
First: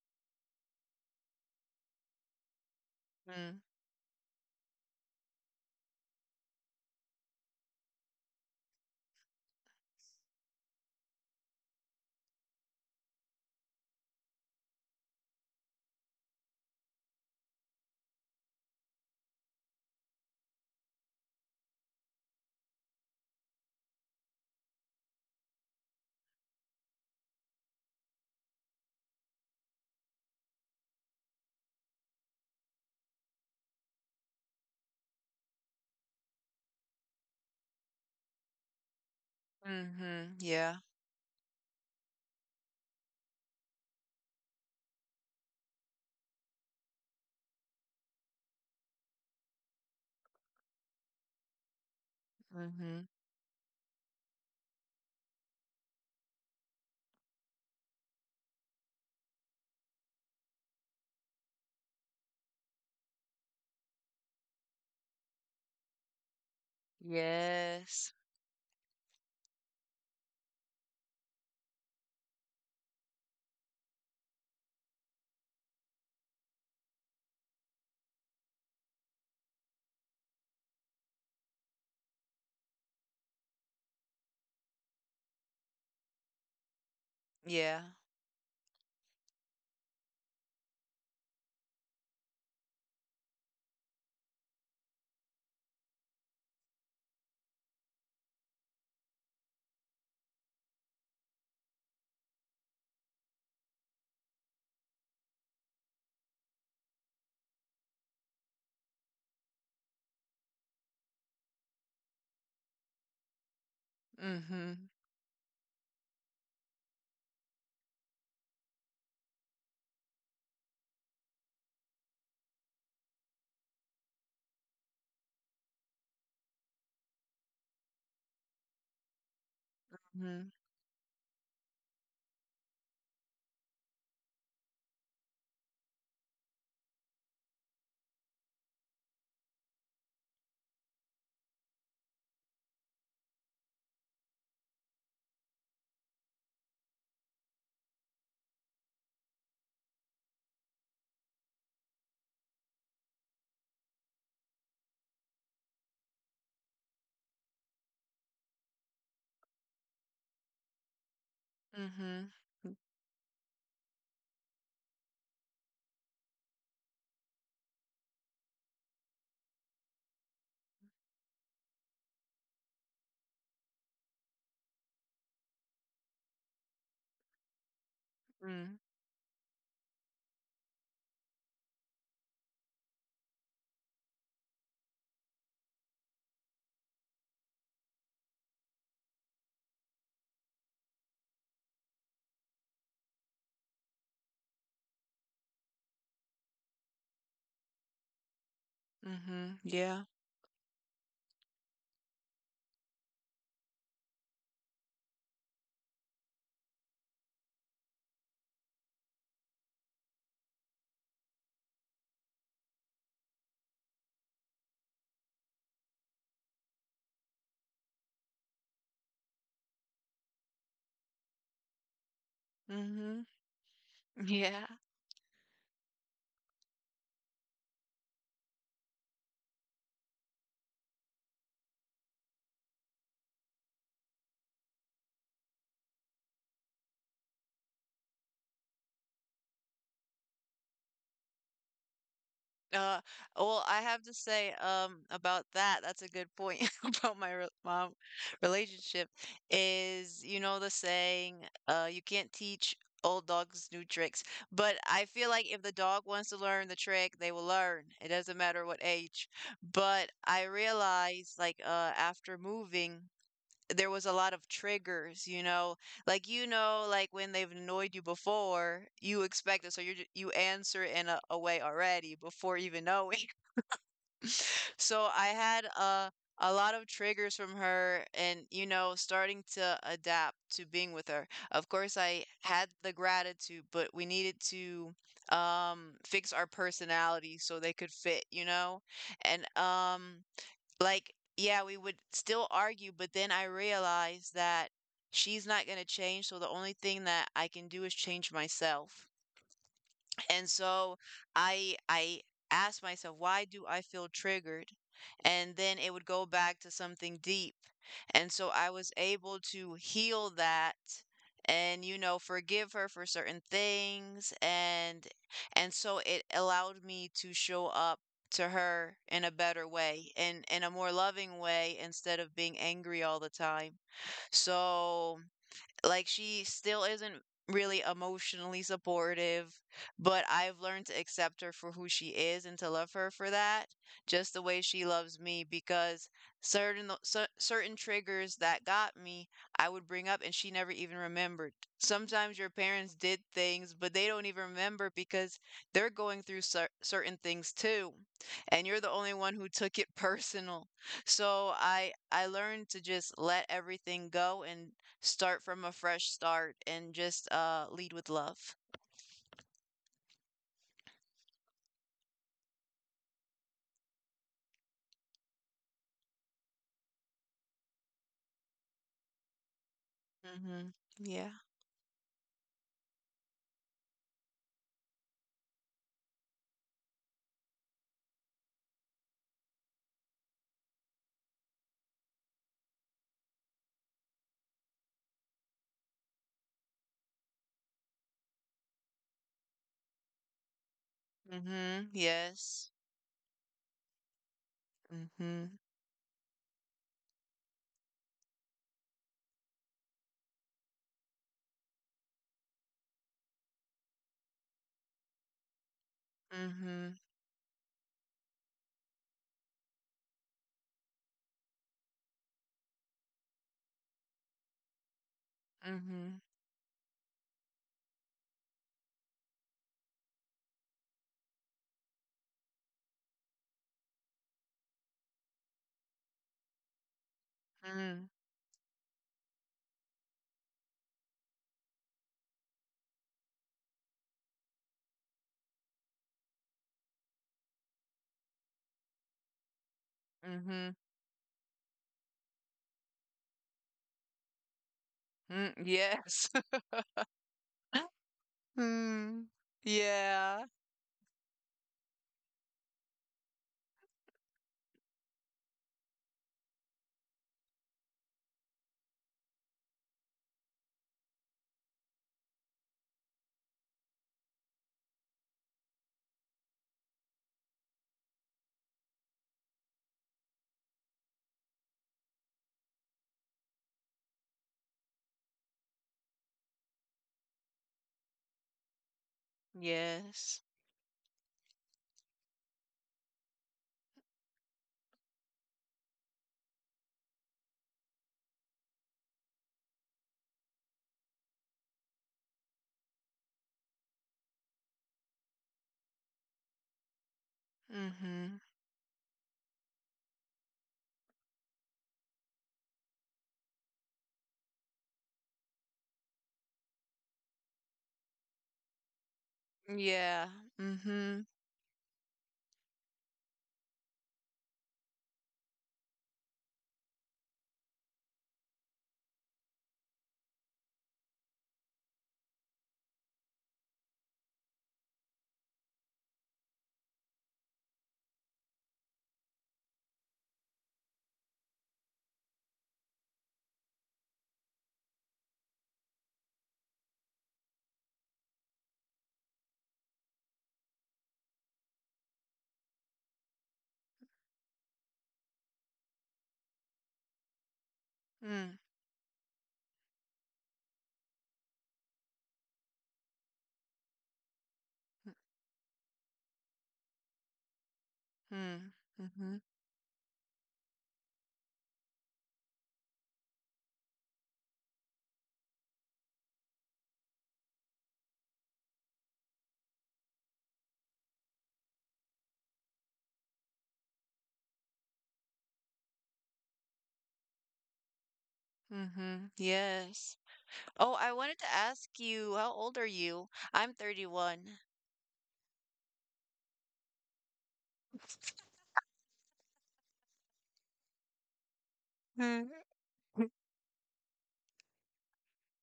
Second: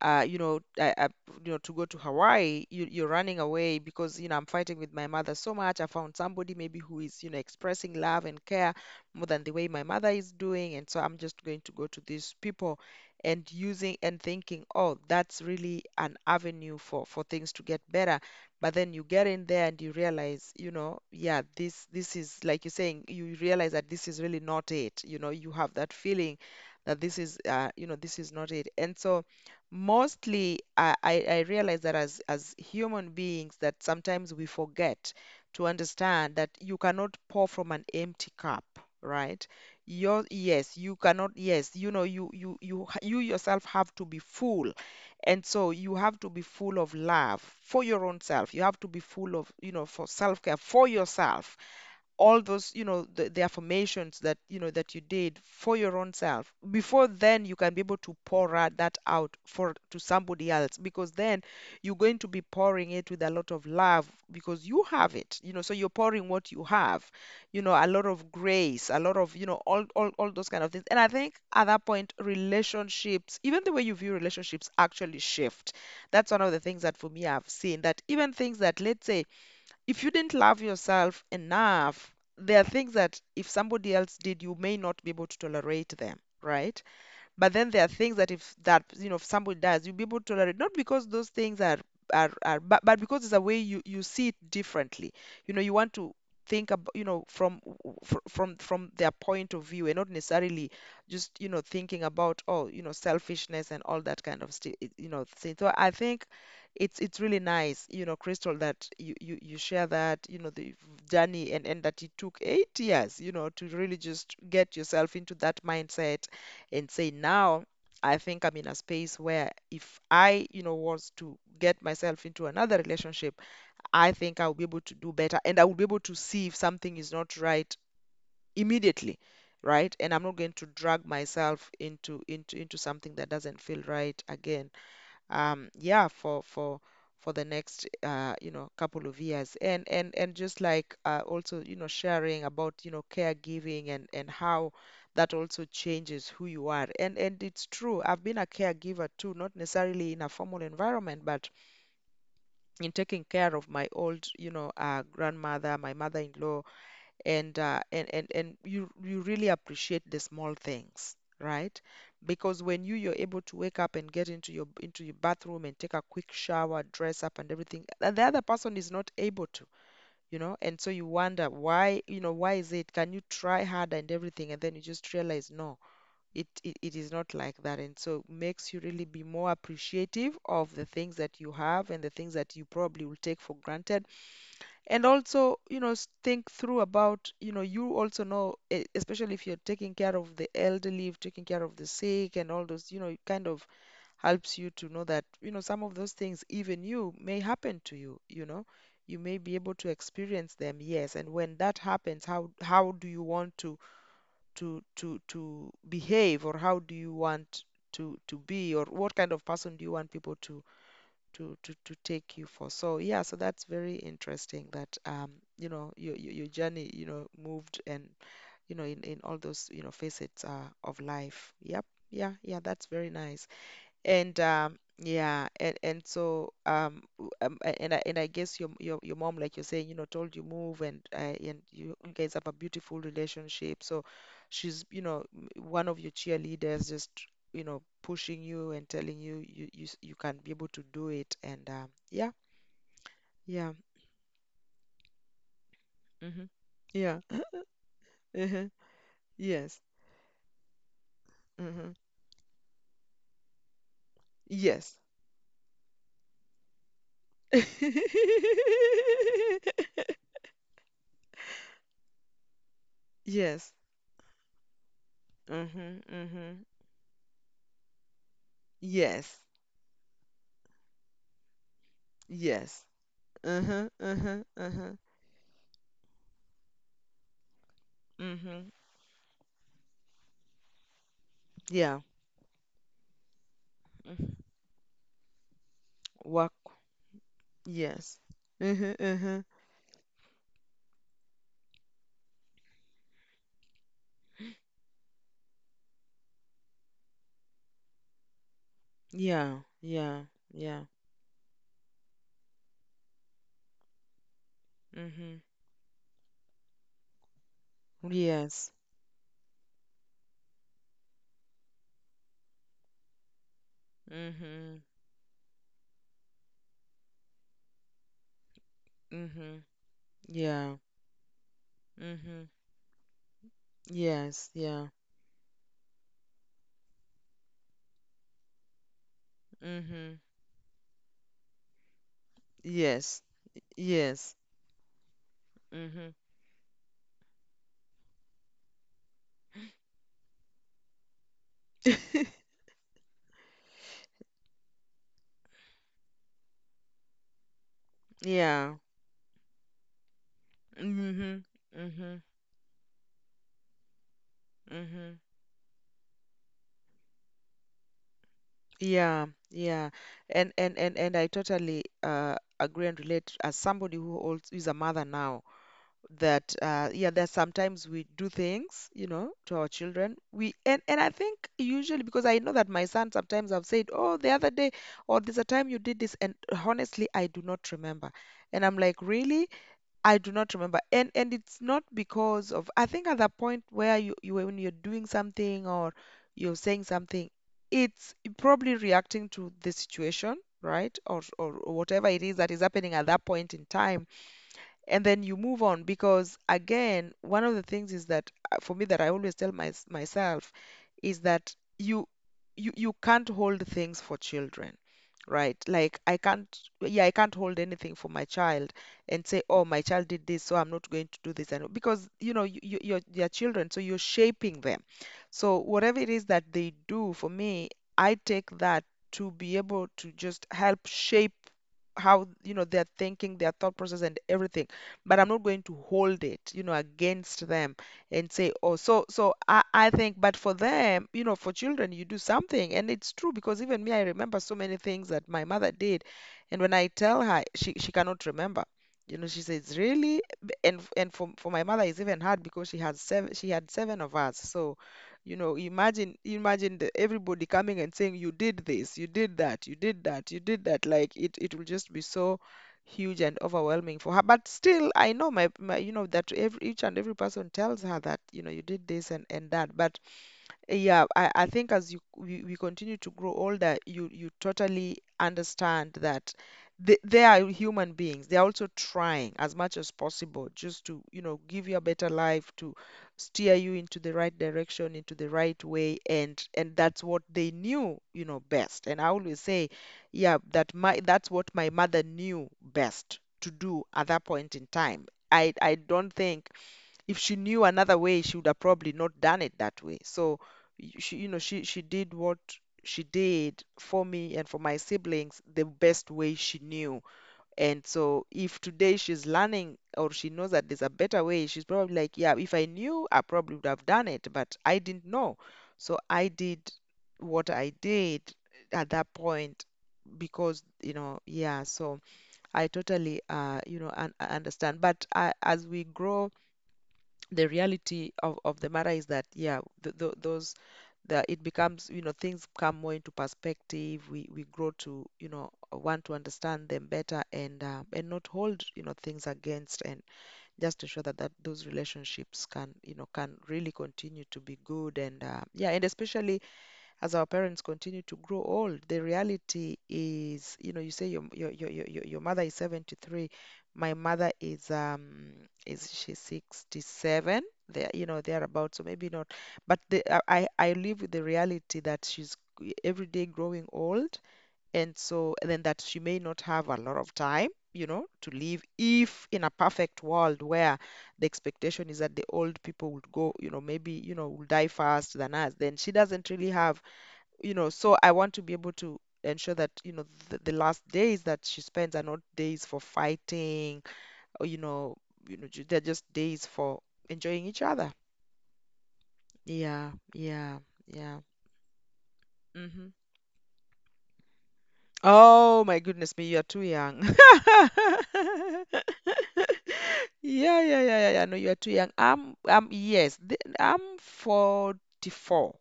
Speaker 2: uh, you know, I, I, to go to Hawaii, you're running
Speaker 1: Mm.
Speaker 2: away because I'm fighting with my mother so much. I found somebody, maybe, who is expressing love and care more than the way my mother is doing. And so I'm just going to go to these people, and using and thinking, oh, that's really an avenue for things to get better. But then you get in there and you realize, yeah, this is like you're saying. You realize that this is really not it. You know, you have that feeling that this is not it. And so, mostly, I realize that, as human beings, that sometimes we forget to understand that you cannot pour from an empty cup, right? your
Speaker 1: Mhm.
Speaker 2: Yes,
Speaker 1: Yeah.
Speaker 2: you cannot. Yes, you yourself have to be full. And so you have to be full of love for your own self. You have to be full of, for self-care, for yourself. All those,
Speaker 1: Mhm.
Speaker 2: the, affirmations that you know that you did for your own self before, then you can be able to pour out that out for to somebody else. Because then you're going to be pouring it with a lot of love, because you have it. So you're pouring what you have, a lot
Speaker 1: Yes.
Speaker 2: of grace, a lot of, all those kind of things. And I think, at that point, relationships, even the way you view relationships, actually shift. That's one of the things that, for me, I've seen: that even things that, let's say, if you didn't love yourself enough, there are things that, if somebody else did, you may not be able to tolerate them, right? But then there
Speaker 1: Yeah.
Speaker 2: are things that if somebody does, you'll be able to tolerate, not because those things are are, but because it's a way you see it differently. You know, you want to think about you know from fr- from their point of view and not necessarily just thinking about, oh, selfishness and all that kind of stuff, thing. So I think it's really nice, Crystal, that you share that, the journey, and that it took 8 years, to really just get
Speaker 1: Mhm.
Speaker 2: yourself into that mindset and say, now I think I'm in a space where if I, was to get myself into another relationship, I think I'll be able to do better and I will be able to see if something is not right immediately, right? And I'm not
Speaker 1: Mhm.
Speaker 2: going to drag myself into something that doesn't feel right again, yeah, for the next, couple of years, and just like, also sharing about caregiving, and how that also changes who you are. And it's true, I've been a caregiver too, not necessarily in a formal environment, but in taking care of my old, grandmother, my mother-in-law. And you really appreciate the small things, right?
Speaker 1: Mhm.
Speaker 2: Because when you're able to wake up and get into your bathroom and take a quick shower, dress up and everything, and the other person is not able to, and so you wonder why, why is it? Can you try harder and everything? And then you just realize, no, it is not like that, and so it makes you
Speaker 1: Mm.
Speaker 2: really be more appreciative of the things that you have and the things that you probably will take for granted. And also, think through about, you also know, especially if you're taking care of the elderly, if taking care of the sick and all those, it kind of helps you to know that, some of those things even, you may happen to you you know You may be
Speaker 1: Mhm.
Speaker 2: able to
Speaker 1: Yeah.
Speaker 2: experience them, yes. And when that happens, how do you want to behave or how do you want to be, or what kind of person do you want people to take you for. So yeah, so that's very interesting that, your journey, moved and, in all those, facets, of life. Yep. Yeah, yeah, that's very
Speaker 1: Mhm.
Speaker 2: nice.
Speaker 1: <laughs>
Speaker 2: And,
Speaker 1: Yeah.
Speaker 2: yeah, and so w- a- and I guess your mom, like you're saying, told you move, and you guys have a beautiful relationship. So she's, one of your cheerleaders, just pushing you and telling you you can be able to do it. And, yeah,
Speaker 1: Uh, well,
Speaker 2: yeah,
Speaker 1: I have to say, about that, that's a good
Speaker 2: mm-hmm,
Speaker 1: point <laughs>
Speaker 2: yeah,
Speaker 1: about my re mom
Speaker 2: uh-huh,
Speaker 1: relationship
Speaker 2: yes,
Speaker 1: is, you know, the saying,
Speaker 2: mm-hmm,
Speaker 1: you can't teach old dogs new tricks. But
Speaker 2: yes,
Speaker 1: I feel like if the dog wants to learn the trick, they will learn. It
Speaker 2: <laughs>
Speaker 1: doesn't matter what age. But I realized, like, after moving,
Speaker 2: yes,
Speaker 1: there was a lot of triggers, you know?
Speaker 2: mm-hmm,
Speaker 1: Like,
Speaker 2: mm-hmm,
Speaker 1: you know, like when they've annoyed you before, you
Speaker 2: yes,
Speaker 1: expect it. So you answer in a way already before
Speaker 2: yes.
Speaker 1: even knowing.
Speaker 2: Uh-huh, uh-huh,
Speaker 1: <laughs>
Speaker 2: uh-huh.
Speaker 1: So I had a lot of triggers from her and,
Speaker 2: Mm-hmm.
Speaker 1: you know, starting to adapt to being with her. Of
Speaker 2: Yeah.
Speaker 1: course, I had the gratitude, but we needed
Speaker 2: hmm
Speaker 1: to fix our
Speaker 2: Work.
Speaker 1: personality so they could
Speaker 2: Yes.
Speaker 1: fit, you know?
Speaker 2: Uh-huh, uh-huh.
Speaker 1: And, like, yeah, we would still argue, but then I realized that she's not going to change, so the only thing that I can do is change myself.
Speaker 2: Yeah, yeah,
Speaker 1: And
Speaker 2: yeah.
Speaker 1: so I asked myself, why do I feel triggered?
Speaker 2: Mm-hmm.
Speaker 1: And then it would go back to something deep. And so
Speaker 2: Yes.
Speaker 1: I was able to heal that, and you know forgive her for certain things,
Speaker 2: Mm-hmm.
Speaker 1: and so it allowed me to show up to her in a
Speaker 2: Mm-hmm.
Speaker 1: better way and in a
Speaker 2: Yeah.
Speaker 1: more loving way instead of
Speaker 2: Mm-hmm.
Speaker 1: being angry all the time.
Speaker 2: Yes, yeah.
Speaker 1: So like she still isn't really emotionally supportive,
Speaker 2: Mm-hmm.
Speaker 1: but I've learned to accept her for who she is and to love her
Speaker 2: Yes.
Speaker 1: for that,
Speaker 2: Yes.
Speaker 1: just the way she loves me,
Speaker 2: Mm-hmm.
Speaker 1: because certain triggers that got me, I would bring up and she never even remembered. Sometimes
Speaker 2: <laughs>
Speaker 1: your parents did things, but they don't even remember because they're going through certain things too, and
Speaker 2: Yeah.
Speaker 1: you're the only one who took it <laughs> personal.
Speaker 2: Mm-hmm.
Speaker 1: So I
Speaker 2: Mm-hmm.
Speaker 1: I learned to just let everything go and
Speaker 2: Mm-hmm.
Speaker 1: start from a fresh start and just lead with love.
Speaker 2: Yeah, yeah. And I totally agree and relate as somebody who also is a mother now. That, yeah, there's sometimes we do things, to our children, we
Speaker 1: Mm-hmm.
Speaker 2: and I
Speaker 1: Yeah.
Speaker 2: think usually, because I know that my son, sometimes I've said, oh, the other day or there's a time you did this, and honestly, I do not remember, and I'm like, really, I do not remember. And it's not because of, I think at the point where you when you're doing something or you're saying something, it's probably reacting to the situation, right, or
Speaker 1: Mm-hmm.
Speaker 2: whatever it is that is
Speaker 1: Yes.
Speaker 2: happening at that point in time. And then you
Speaker 1: Mm-hmm.
Speaker 2: move on, because again, one of the things is that, for me, that I always tell myself, is that you can't hold things for children, right, like I can't,
Speaker 1: Mm-hmm.
Speaker 2: yeah, I can't hold anything for my child, and say, oh, my child did this, so I'm not going to do this. And because you're children, so you're shaping them, so whatever it
Speaker 1: Mm-hmm.
Speaker 2: is that they do, for me, I take that to be able to just help shape how, they're thinking, their thought process, and everything. But I'm not going to hold it, against them,
Speaker 1: Mm-hmm.
Speaker 2: and say, oh, so, I think. But for them, for children, you do something. And it's true, because even me, I remember so many things that my mother did. And when I tell her, she cannot remember. You know, she says, really? B-
Speaker 1: Mm-hmm.
Speaker 2: And and for for my mother, it's even hard, because she had seven of us. So,
Speaker 1: Mm,
Speaker 2: imagine
Speaker 1: yes. <laughs>
Speaker 2: imagine everybody coming and saying, you did this, you
Speaker 1: Mm.
Speaker 2: did that, you did that, you
Speaker 1: Yeah.
Speaker 2: did that. Like, it will just be so huge and overwhelming for her. But still, I know, that each and every person tells her that, you did this and that. But yeah, I think as we continue to grow older, you totally understand that they are human beings. They are also trying as much as possible, just to, give you a better life, to steer you into the right direction, into the right way, and that's what they knew, best. And I always say, yeah,
Speaker 1: Yes.
Speaker 2: that my that's what my mother knew best to do at that point in time. I don't think if she knew another way, she would have probably not done it that way. So, she did what she did for me and for my siblings the best way she knew. And so
Speaker 1: Mm-hmm.
Speaker 2: if today she's learning or she knows that there's a better way, she's probably like, yeah, if I knew, I probably would have done it, but I didn't know. So I did what I did at that point,
Speaker 1: Yeah.
Speaker 2: because,
Speaker 1: Mm-hmm.
Speaker 2: yeah. So I totally, understand, but I, as we grow, the reality of the matter is that, yeah, th th those the it becomes, things come more into perspective. We grow to, want to understand them better, and not hold, things against, and just ensure that those relationships can, can really continue to be good. And especially, as our parents continue to grow old, the reality is, you say your mother is 73, my mother is, is she 67? There,
Speaker 1: Mm.
Speaker 2: thereabout. So maybe not, but I live with the reality that she's every day growing old, and then that she may not have a lot of time. You know, to live,
Speaker 1: Mm.
Speaker 2: if
Speaker 1: Mm-hmm.
Speaker 2: in a perfect world where the expectation is that the old people would go, maybe, will die fast than us, then she doesn't really have, so I want to be able to ensure that, the last days that she spends are not days for fighting or, they're just days for enjoying each other.
Speaker 1: Mm-hmm.
Speaker 2: Yeah,
Speaker 1: Yes.
Speaker 2: yeah,
Speaker 1: Oh, I
Speaker 2: yeah.
Speaker 1: wanted to ask you, how old are
Speaker 2: hmm
Speaker 1: you? I'm 31.
Speaker 2: Oh, my goodness me, you are too young. <laughs> Yeah, yeah, yeah, yeah, yeah. No, you are too young.
Speaker 1: Mm.
Speaker 2: Yes, I'm 44.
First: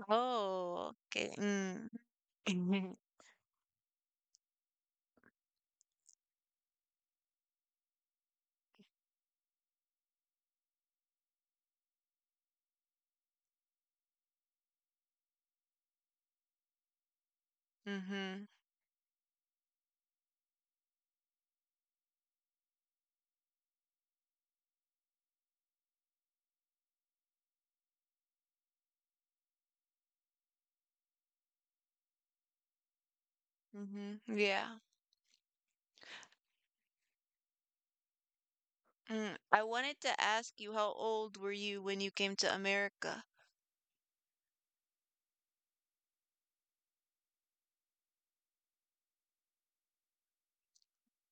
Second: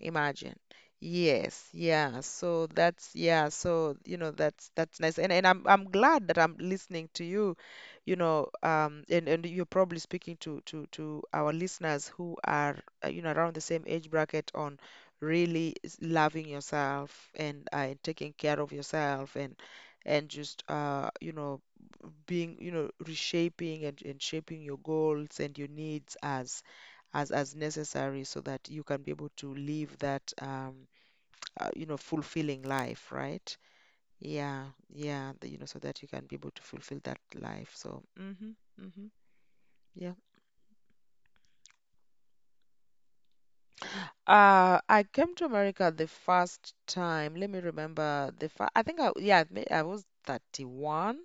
Speaker 2: Imagine.
Speaker 1: Oh, okay.
Speaker 2: Yes, yeah. So
Speaker 1: Mm. <laughs>
Speaker 2: that's yeah, so you know that's that's nice. And I'm glad that I'm listening to you, you know, and you're probably speaking to our listeners who are, around the same age bracket, on really loving yourself, and taking
Speaker 1: Mhm.
Speaker 2: care of yourself, and just being, reshaping, and shaping your goals and your needs as necessary, so that you can be able to live that, fulfilling life, right?
Speaker 1: Mhm.
Speaker 2: Yeah,
Speaker 1: Yeah.
Speaker 2: yeah, so that you can be able to fulfill that life. So, mhm, mhm,
Speaker 1: Mm. I wanted
Speaker 2: yeah.
Speaker 1: to ask you, how old were you when you came to America?
Speaker 2: I came to America the first time. Let me remember the first. I think, I was 31,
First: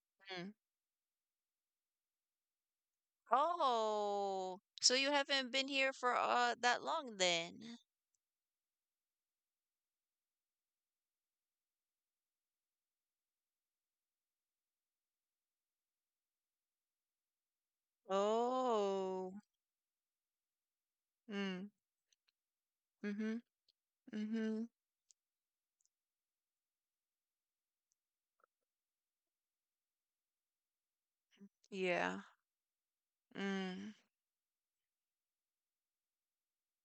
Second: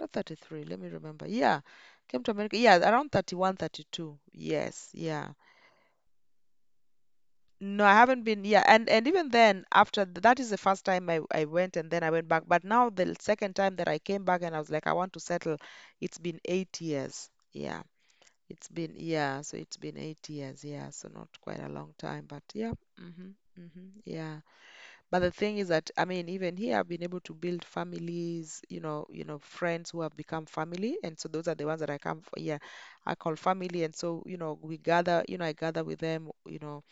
Speaker 2: not
Speaker 1: Mm.
Speaker 2: 33. Let me remember. Yeah, came to America. Yeah, around 31, 32.
Speaker 1: Oh,
Speaker 2: Yes,
Speaker 1: so you
Speaker 2: yeah.
Speaker 1: haven't been here for that long then.
Speaker 2: No, I haven't been. Yeah, and even then, after that is the first time I went, and then I went back. But now the second time that I came back, and I was like, I want to settle. It's been eight years. Yeah, it's been
Speaker 1: Oh.
Speaker 2: yeah. So it's been eight years. Yeah, so not quite a
Speaker 1: Mm.
Speaker 2: long time, but yeah. Mm-hmm,
Speaker 1: Mhm.
Speaker 2: mm-hmm, yeah.
Speaker 1: Mhm.
Speaker 2: But the thing is that I mean, even here, I've been able to build families. Friends who have become family, and so those are the ones that I come
Speaker 1: Yeah.
Speaker 2: for. Yeah, I call family, and
Speaker 1: Mm.
Speaker 2: so we gather. You know, I gather with them.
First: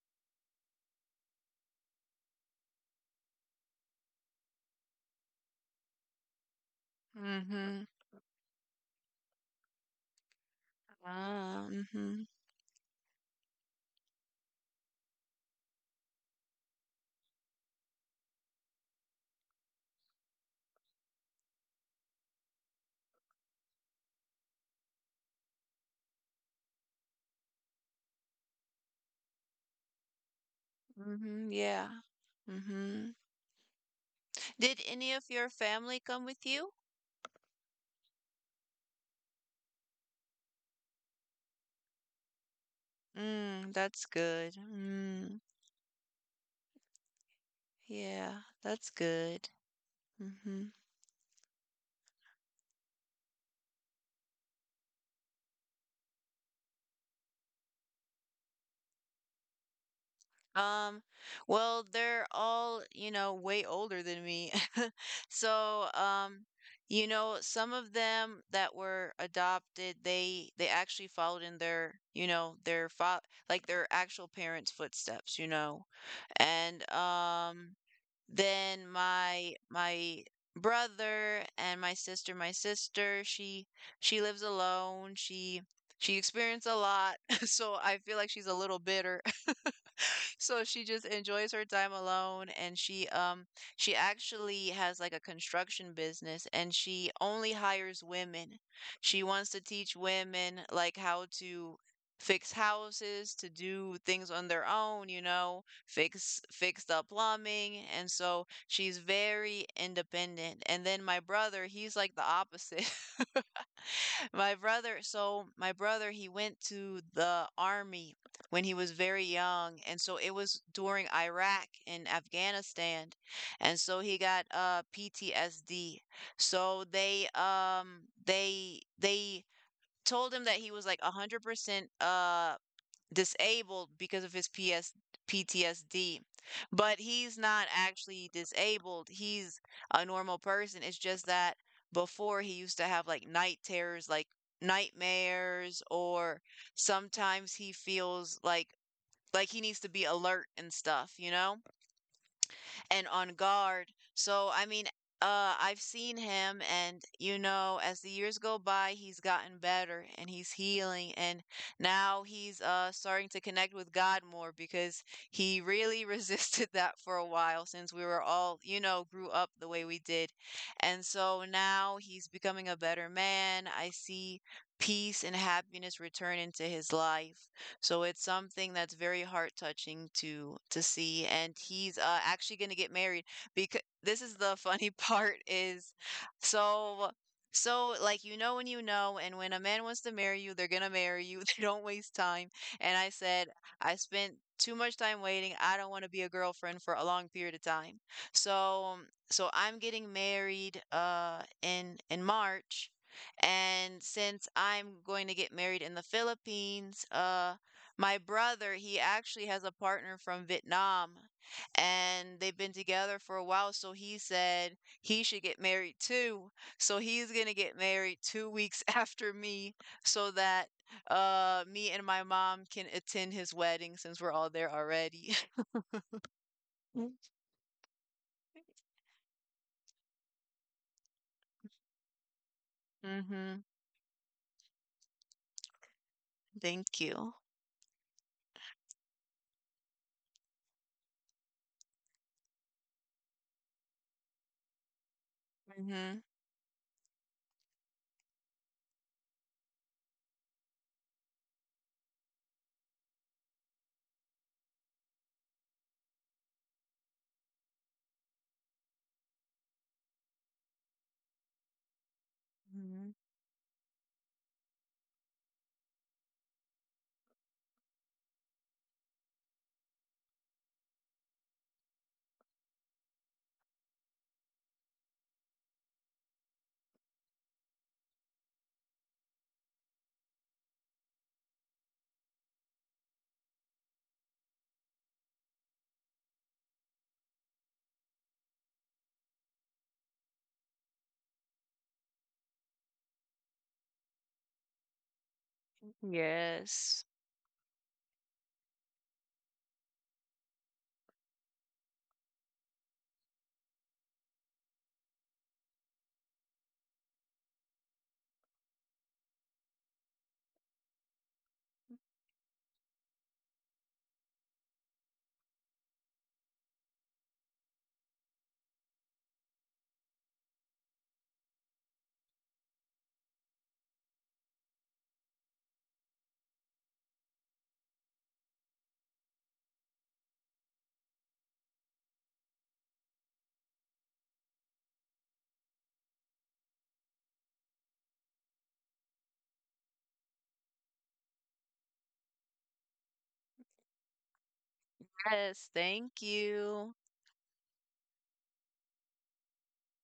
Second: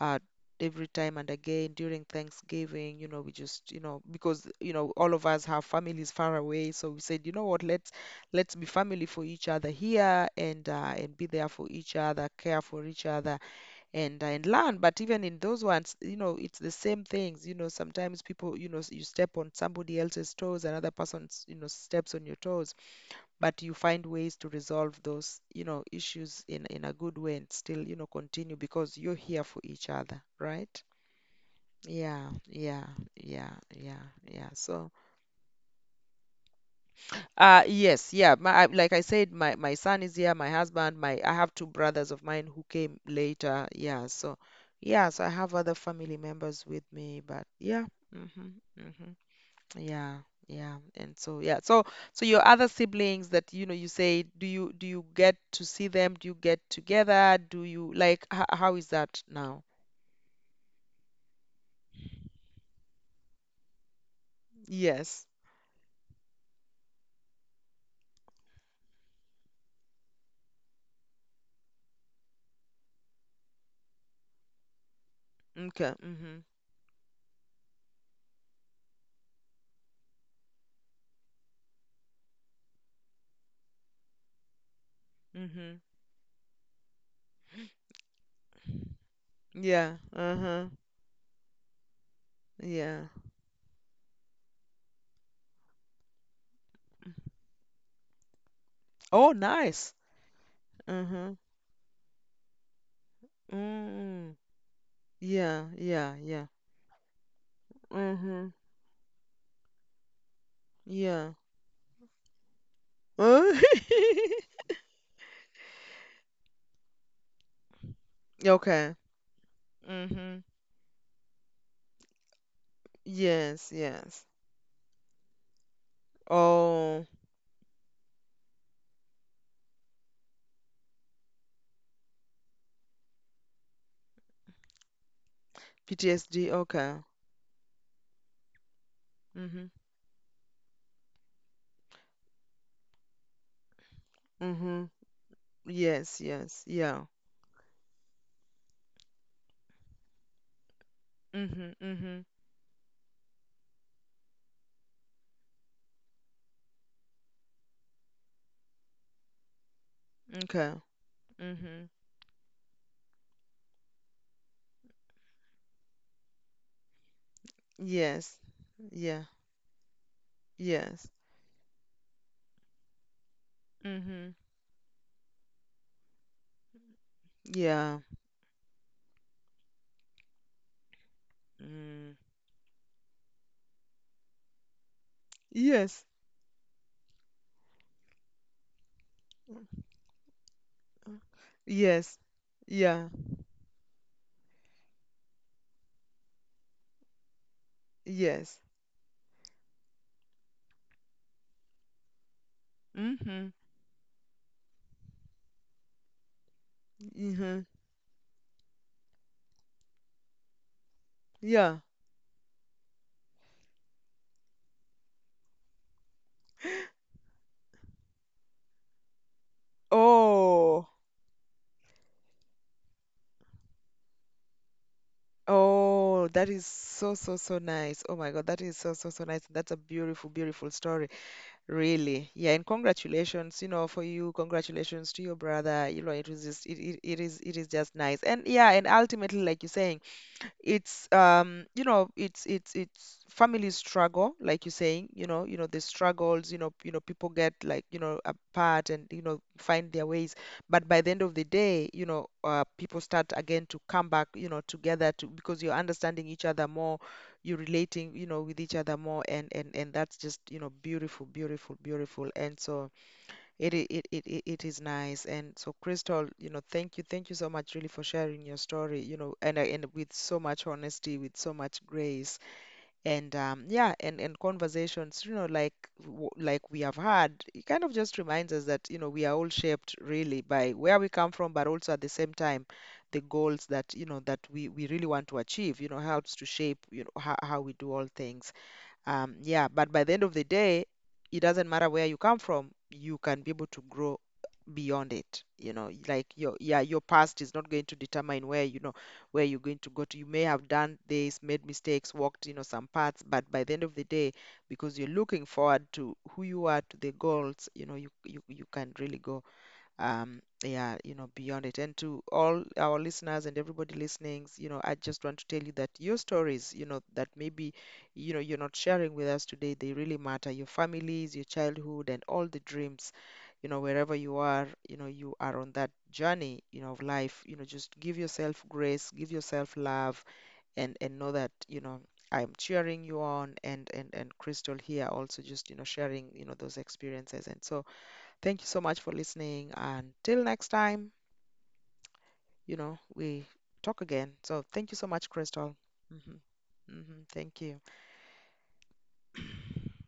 Speaker 2: uh, every time and again during Thanksgiving, we just, because, all of us have families far away, so we said, you know what,
Speaker 1: Mhm.
Speaker 2: let's be family for each other here and be there for
Speaker 1: Ah,
Speaker 2: each
Speaker 1: mhm.
Speaker 2: other, care for each other, and learn. But even in those ones, it's the same things. You know, sometimes people, you step on somebody else's toes, another person's, steps on your toes, but you find ways to resolve those, issues in a good way and still, continue because you're here for each other, right?
Speaker 1: Mhm. Yeah.
Speaker 2: Yeah, yeah,
Speaker 1: Mhm.
Speaker 2: yeah, yeah, yeah.
Speaker 1: Did
Speaker 2: So,
Speaker 1: any of your family come with you?
Speaker 2: yes, yeah. My, I, like I said, my son is here. My husband, my I have two brothers of mine who came later.
Speaker 1: Mm,
Speaker 2: Yeah,
Speaker 1: that's
Speaker 2: so
Speaker 1: good.
Speaker 2: yeah, so I
Speaker 1: Mm.
Speaker 2: have other family members with me, but yeah.
Speaker 1: Yeah,
Speaker 2: Mm-hmm,
Speaker 1: that's
Speaker 2: mm-hmm.
Speaker 1: good.
Speaker 2: Yeah,
Speaker 1: Mhm.
Speaker 2: yeah. And so yeah. So so your other siblings that you say do you get to see them? Do you get together? Do you like h how is that now?
Speaker 1: Um, well, they're all, you know, way older than me. <laughs>
Speaker 2: Yes.
Speaker 1: So, you know, some of them that were adopted, they actually followed in their, you know, their fa like their actual parents' footsteps, you know.
Speaker 2: Okay. Mm-hmm.
Speaker 1: And then my brother and my sister, she lives alone. She
Speaker 2: Mm-hmm.
Speaker 1: she experienced a lot, <laughs> so I feel like she's a little bitter. <laughs>
Speaker 2: Yeah.
Speaker 1: So
Speaker 2: Uh-huh.
Speaker 1: she just enjoys her time alone, and
Speaker 2: Yeah.
Speaker 1: she actually has like a construction business, and she only hires women. She
Speaker 2: Oh,
Speaker 1: wants to
Speaker 2: nice.
Speaker 1: teach women like how
Speaker 2: Uh-huh.
Speaker 1: to fix houses, to do things
Speaker 2: Mm.
Speaker 1: on their own, you know,
Speaker 2: Yeah, yeah,
Speaker 1: fix
Speaker 2: yeah.
Speaker 1: fixed up plumbing. And
Speaker 2: Mm-hmm.
Speaker 1: so she's very independent. And then my
Speaker 2: Yeah.
Speaker 1: brother, he's like the opposite.
Speaker 2: Uh,
Speaker 1: <laughs> my brother so my brother he went to the army
Speaker 2: <laughs>
Speaker 1: when he was
Speaker 2: Okay.
Speaker 1: very young, and so it
Speaker 2: Mm-hmm.
Speaker 1: was during Iraq and Afghanistan,
Speaker 2: Yes,
Speaker 1: and so he
Speaker 2: yes.
Speaker 1: got PTSD. So
Speaker 2: Oh,
Speaker 1: they told him that he was like 100% disabled because of his PS PTSD.
Speaker 2: PTSD. Okay.
Speaker 1: But he's not actually disabled. He's
Speaker 2: Mm-hmm.
Speaker 1: a normal person. It's just that before he used to have like night terrors, like
Speaker 2: Mm-hmm.
Speaker 1: nightmares,
Speaker 2: Yes,
Speaker 1: or
Speaker 2: yes, yeah.
Speaker 1: sometimes he feels like he needs to be alert and stuff, you know?
Speaker 2: Mm-hmm, mm-hmm.
Speaker 1: And on guard. So, I mean, I've seen him, and you know, as the years go by, he's gotten better and he's
Speaker 2: Okay.
Speaker 1: healing, and
Speaker 2: Mm-hmm.
Speaker 1: now he's starting to connect with God more, because he really <laughs> resisted that for a while, since we were
Speaker 2: Yes.
Speaker 1: all, you know,
Speaker 2: Yeah.
Speaker 1: grew up the way we did.
Speaker 2: Yes.
Speaker 1: And so now he's becoming a better man. I
Speaker 2: Mm-hmm.
Speaker 1: see peace and happiness return into his life.
Speaker 2: Yeah.
Speaker 1: So it's something that's very heart touching to see. And he's
Speaker 2: Mm.
Speaker 1: actually going to get married, because this is the funny <laughs> part is,
Speaker 2: Yes.
Speaker 1: so so like, you know, when you know, and when a man wants to marry you, they're going to marry you. <laughs> They don't waste
Speaker 2: Yes.
Speaker 1: time. And
Speaker 2: Yeah.
Speaker 1: I said, I spent too much time waiting. I don't want to be a girlfriend for a long period of time.
Speaker 2: Yes.
Speaker 1: So so I'm getting married in March.
Speaker 2: Mm-hmm.
Speaker 1: And since I'm going to get married in the Philippines,
Speaker 2: Mm-hmm.
Speaker 1: my brother, he actually has a partner from Vietnam,
Speaker 2: Yeah.
Speaker 1: and they've been together for a while, so he said he should get married too. So he's gonna get married 2 weeks <laughs> after me, so that
Speaker 2: Oh.
Speaker 1: me and my mom can attend his wedding, since we're all there already. <laughs>
Speaker 2: Oh, that is so, so, so nice. Oh my God, that is so, so, so nice. That's a beautiful, beautiful story. Really, yeah, and congratulations,
Speaker 1: Mm-hmm.
Speaker 2: for you. Congratulations to your brother. You know, it was just
Speaker 1: Thank you.
Speaker 2: it is just nice. And yeah, and ultimately, like you're saying, it's it's families struggle like you're saying you know the struggles you know people get like apart and find their ways, but by the end of the day people start again to come back together to because you're understanding each other more. You're relating with each other more, and that's just beautiful, beautiful, beautiful. And so
Speaker 1: Mm-hmm.
Speaker 2: it is nice. And so Crystal, thank you. Thank you so much, really, for sharing your story, and with so much honesty, with so much grace. And yeah, and conversations, like like we have had, it kind of just reminds us that, we are all shaped really by where we come from, but also at the same time the goals that, that we really want to achieve, helps to shape, how we do all things. Yeah, but by the end of the day, it doesn't matter where you come from, you can be able to grow beyond it. You know, like your yeah, your
Speaker 1: Yes.
Speaker 2: past is not going to determine where, where you're going to go to. You may have done this, made mistakes, walked, some paths, but by the end of the day, because you're looking forward to who you are, to the goals, you can really go yeah beyond it. And to all our listeners and everybody listening, I just want to tell you that your stories, that maybe you're not sharing with us today, they really matter. Your families, your childhood, and all the dreams, wherever you are, you are on that journey, of life. Just give yourself grace, give yourself love, and know that I'm cheering you on, and Crystal here also just sharing, those experiences. And so thank you so much for listening. And till next time, we talk again. So thank you so much,
Speaker 1: Yes,
Speaker 2: Crystal.
Speaker 1: thank
Speaker 2: Hmm.
Speaker 1: you.
Speaker 2: Hmm. Thank you. <clears throat>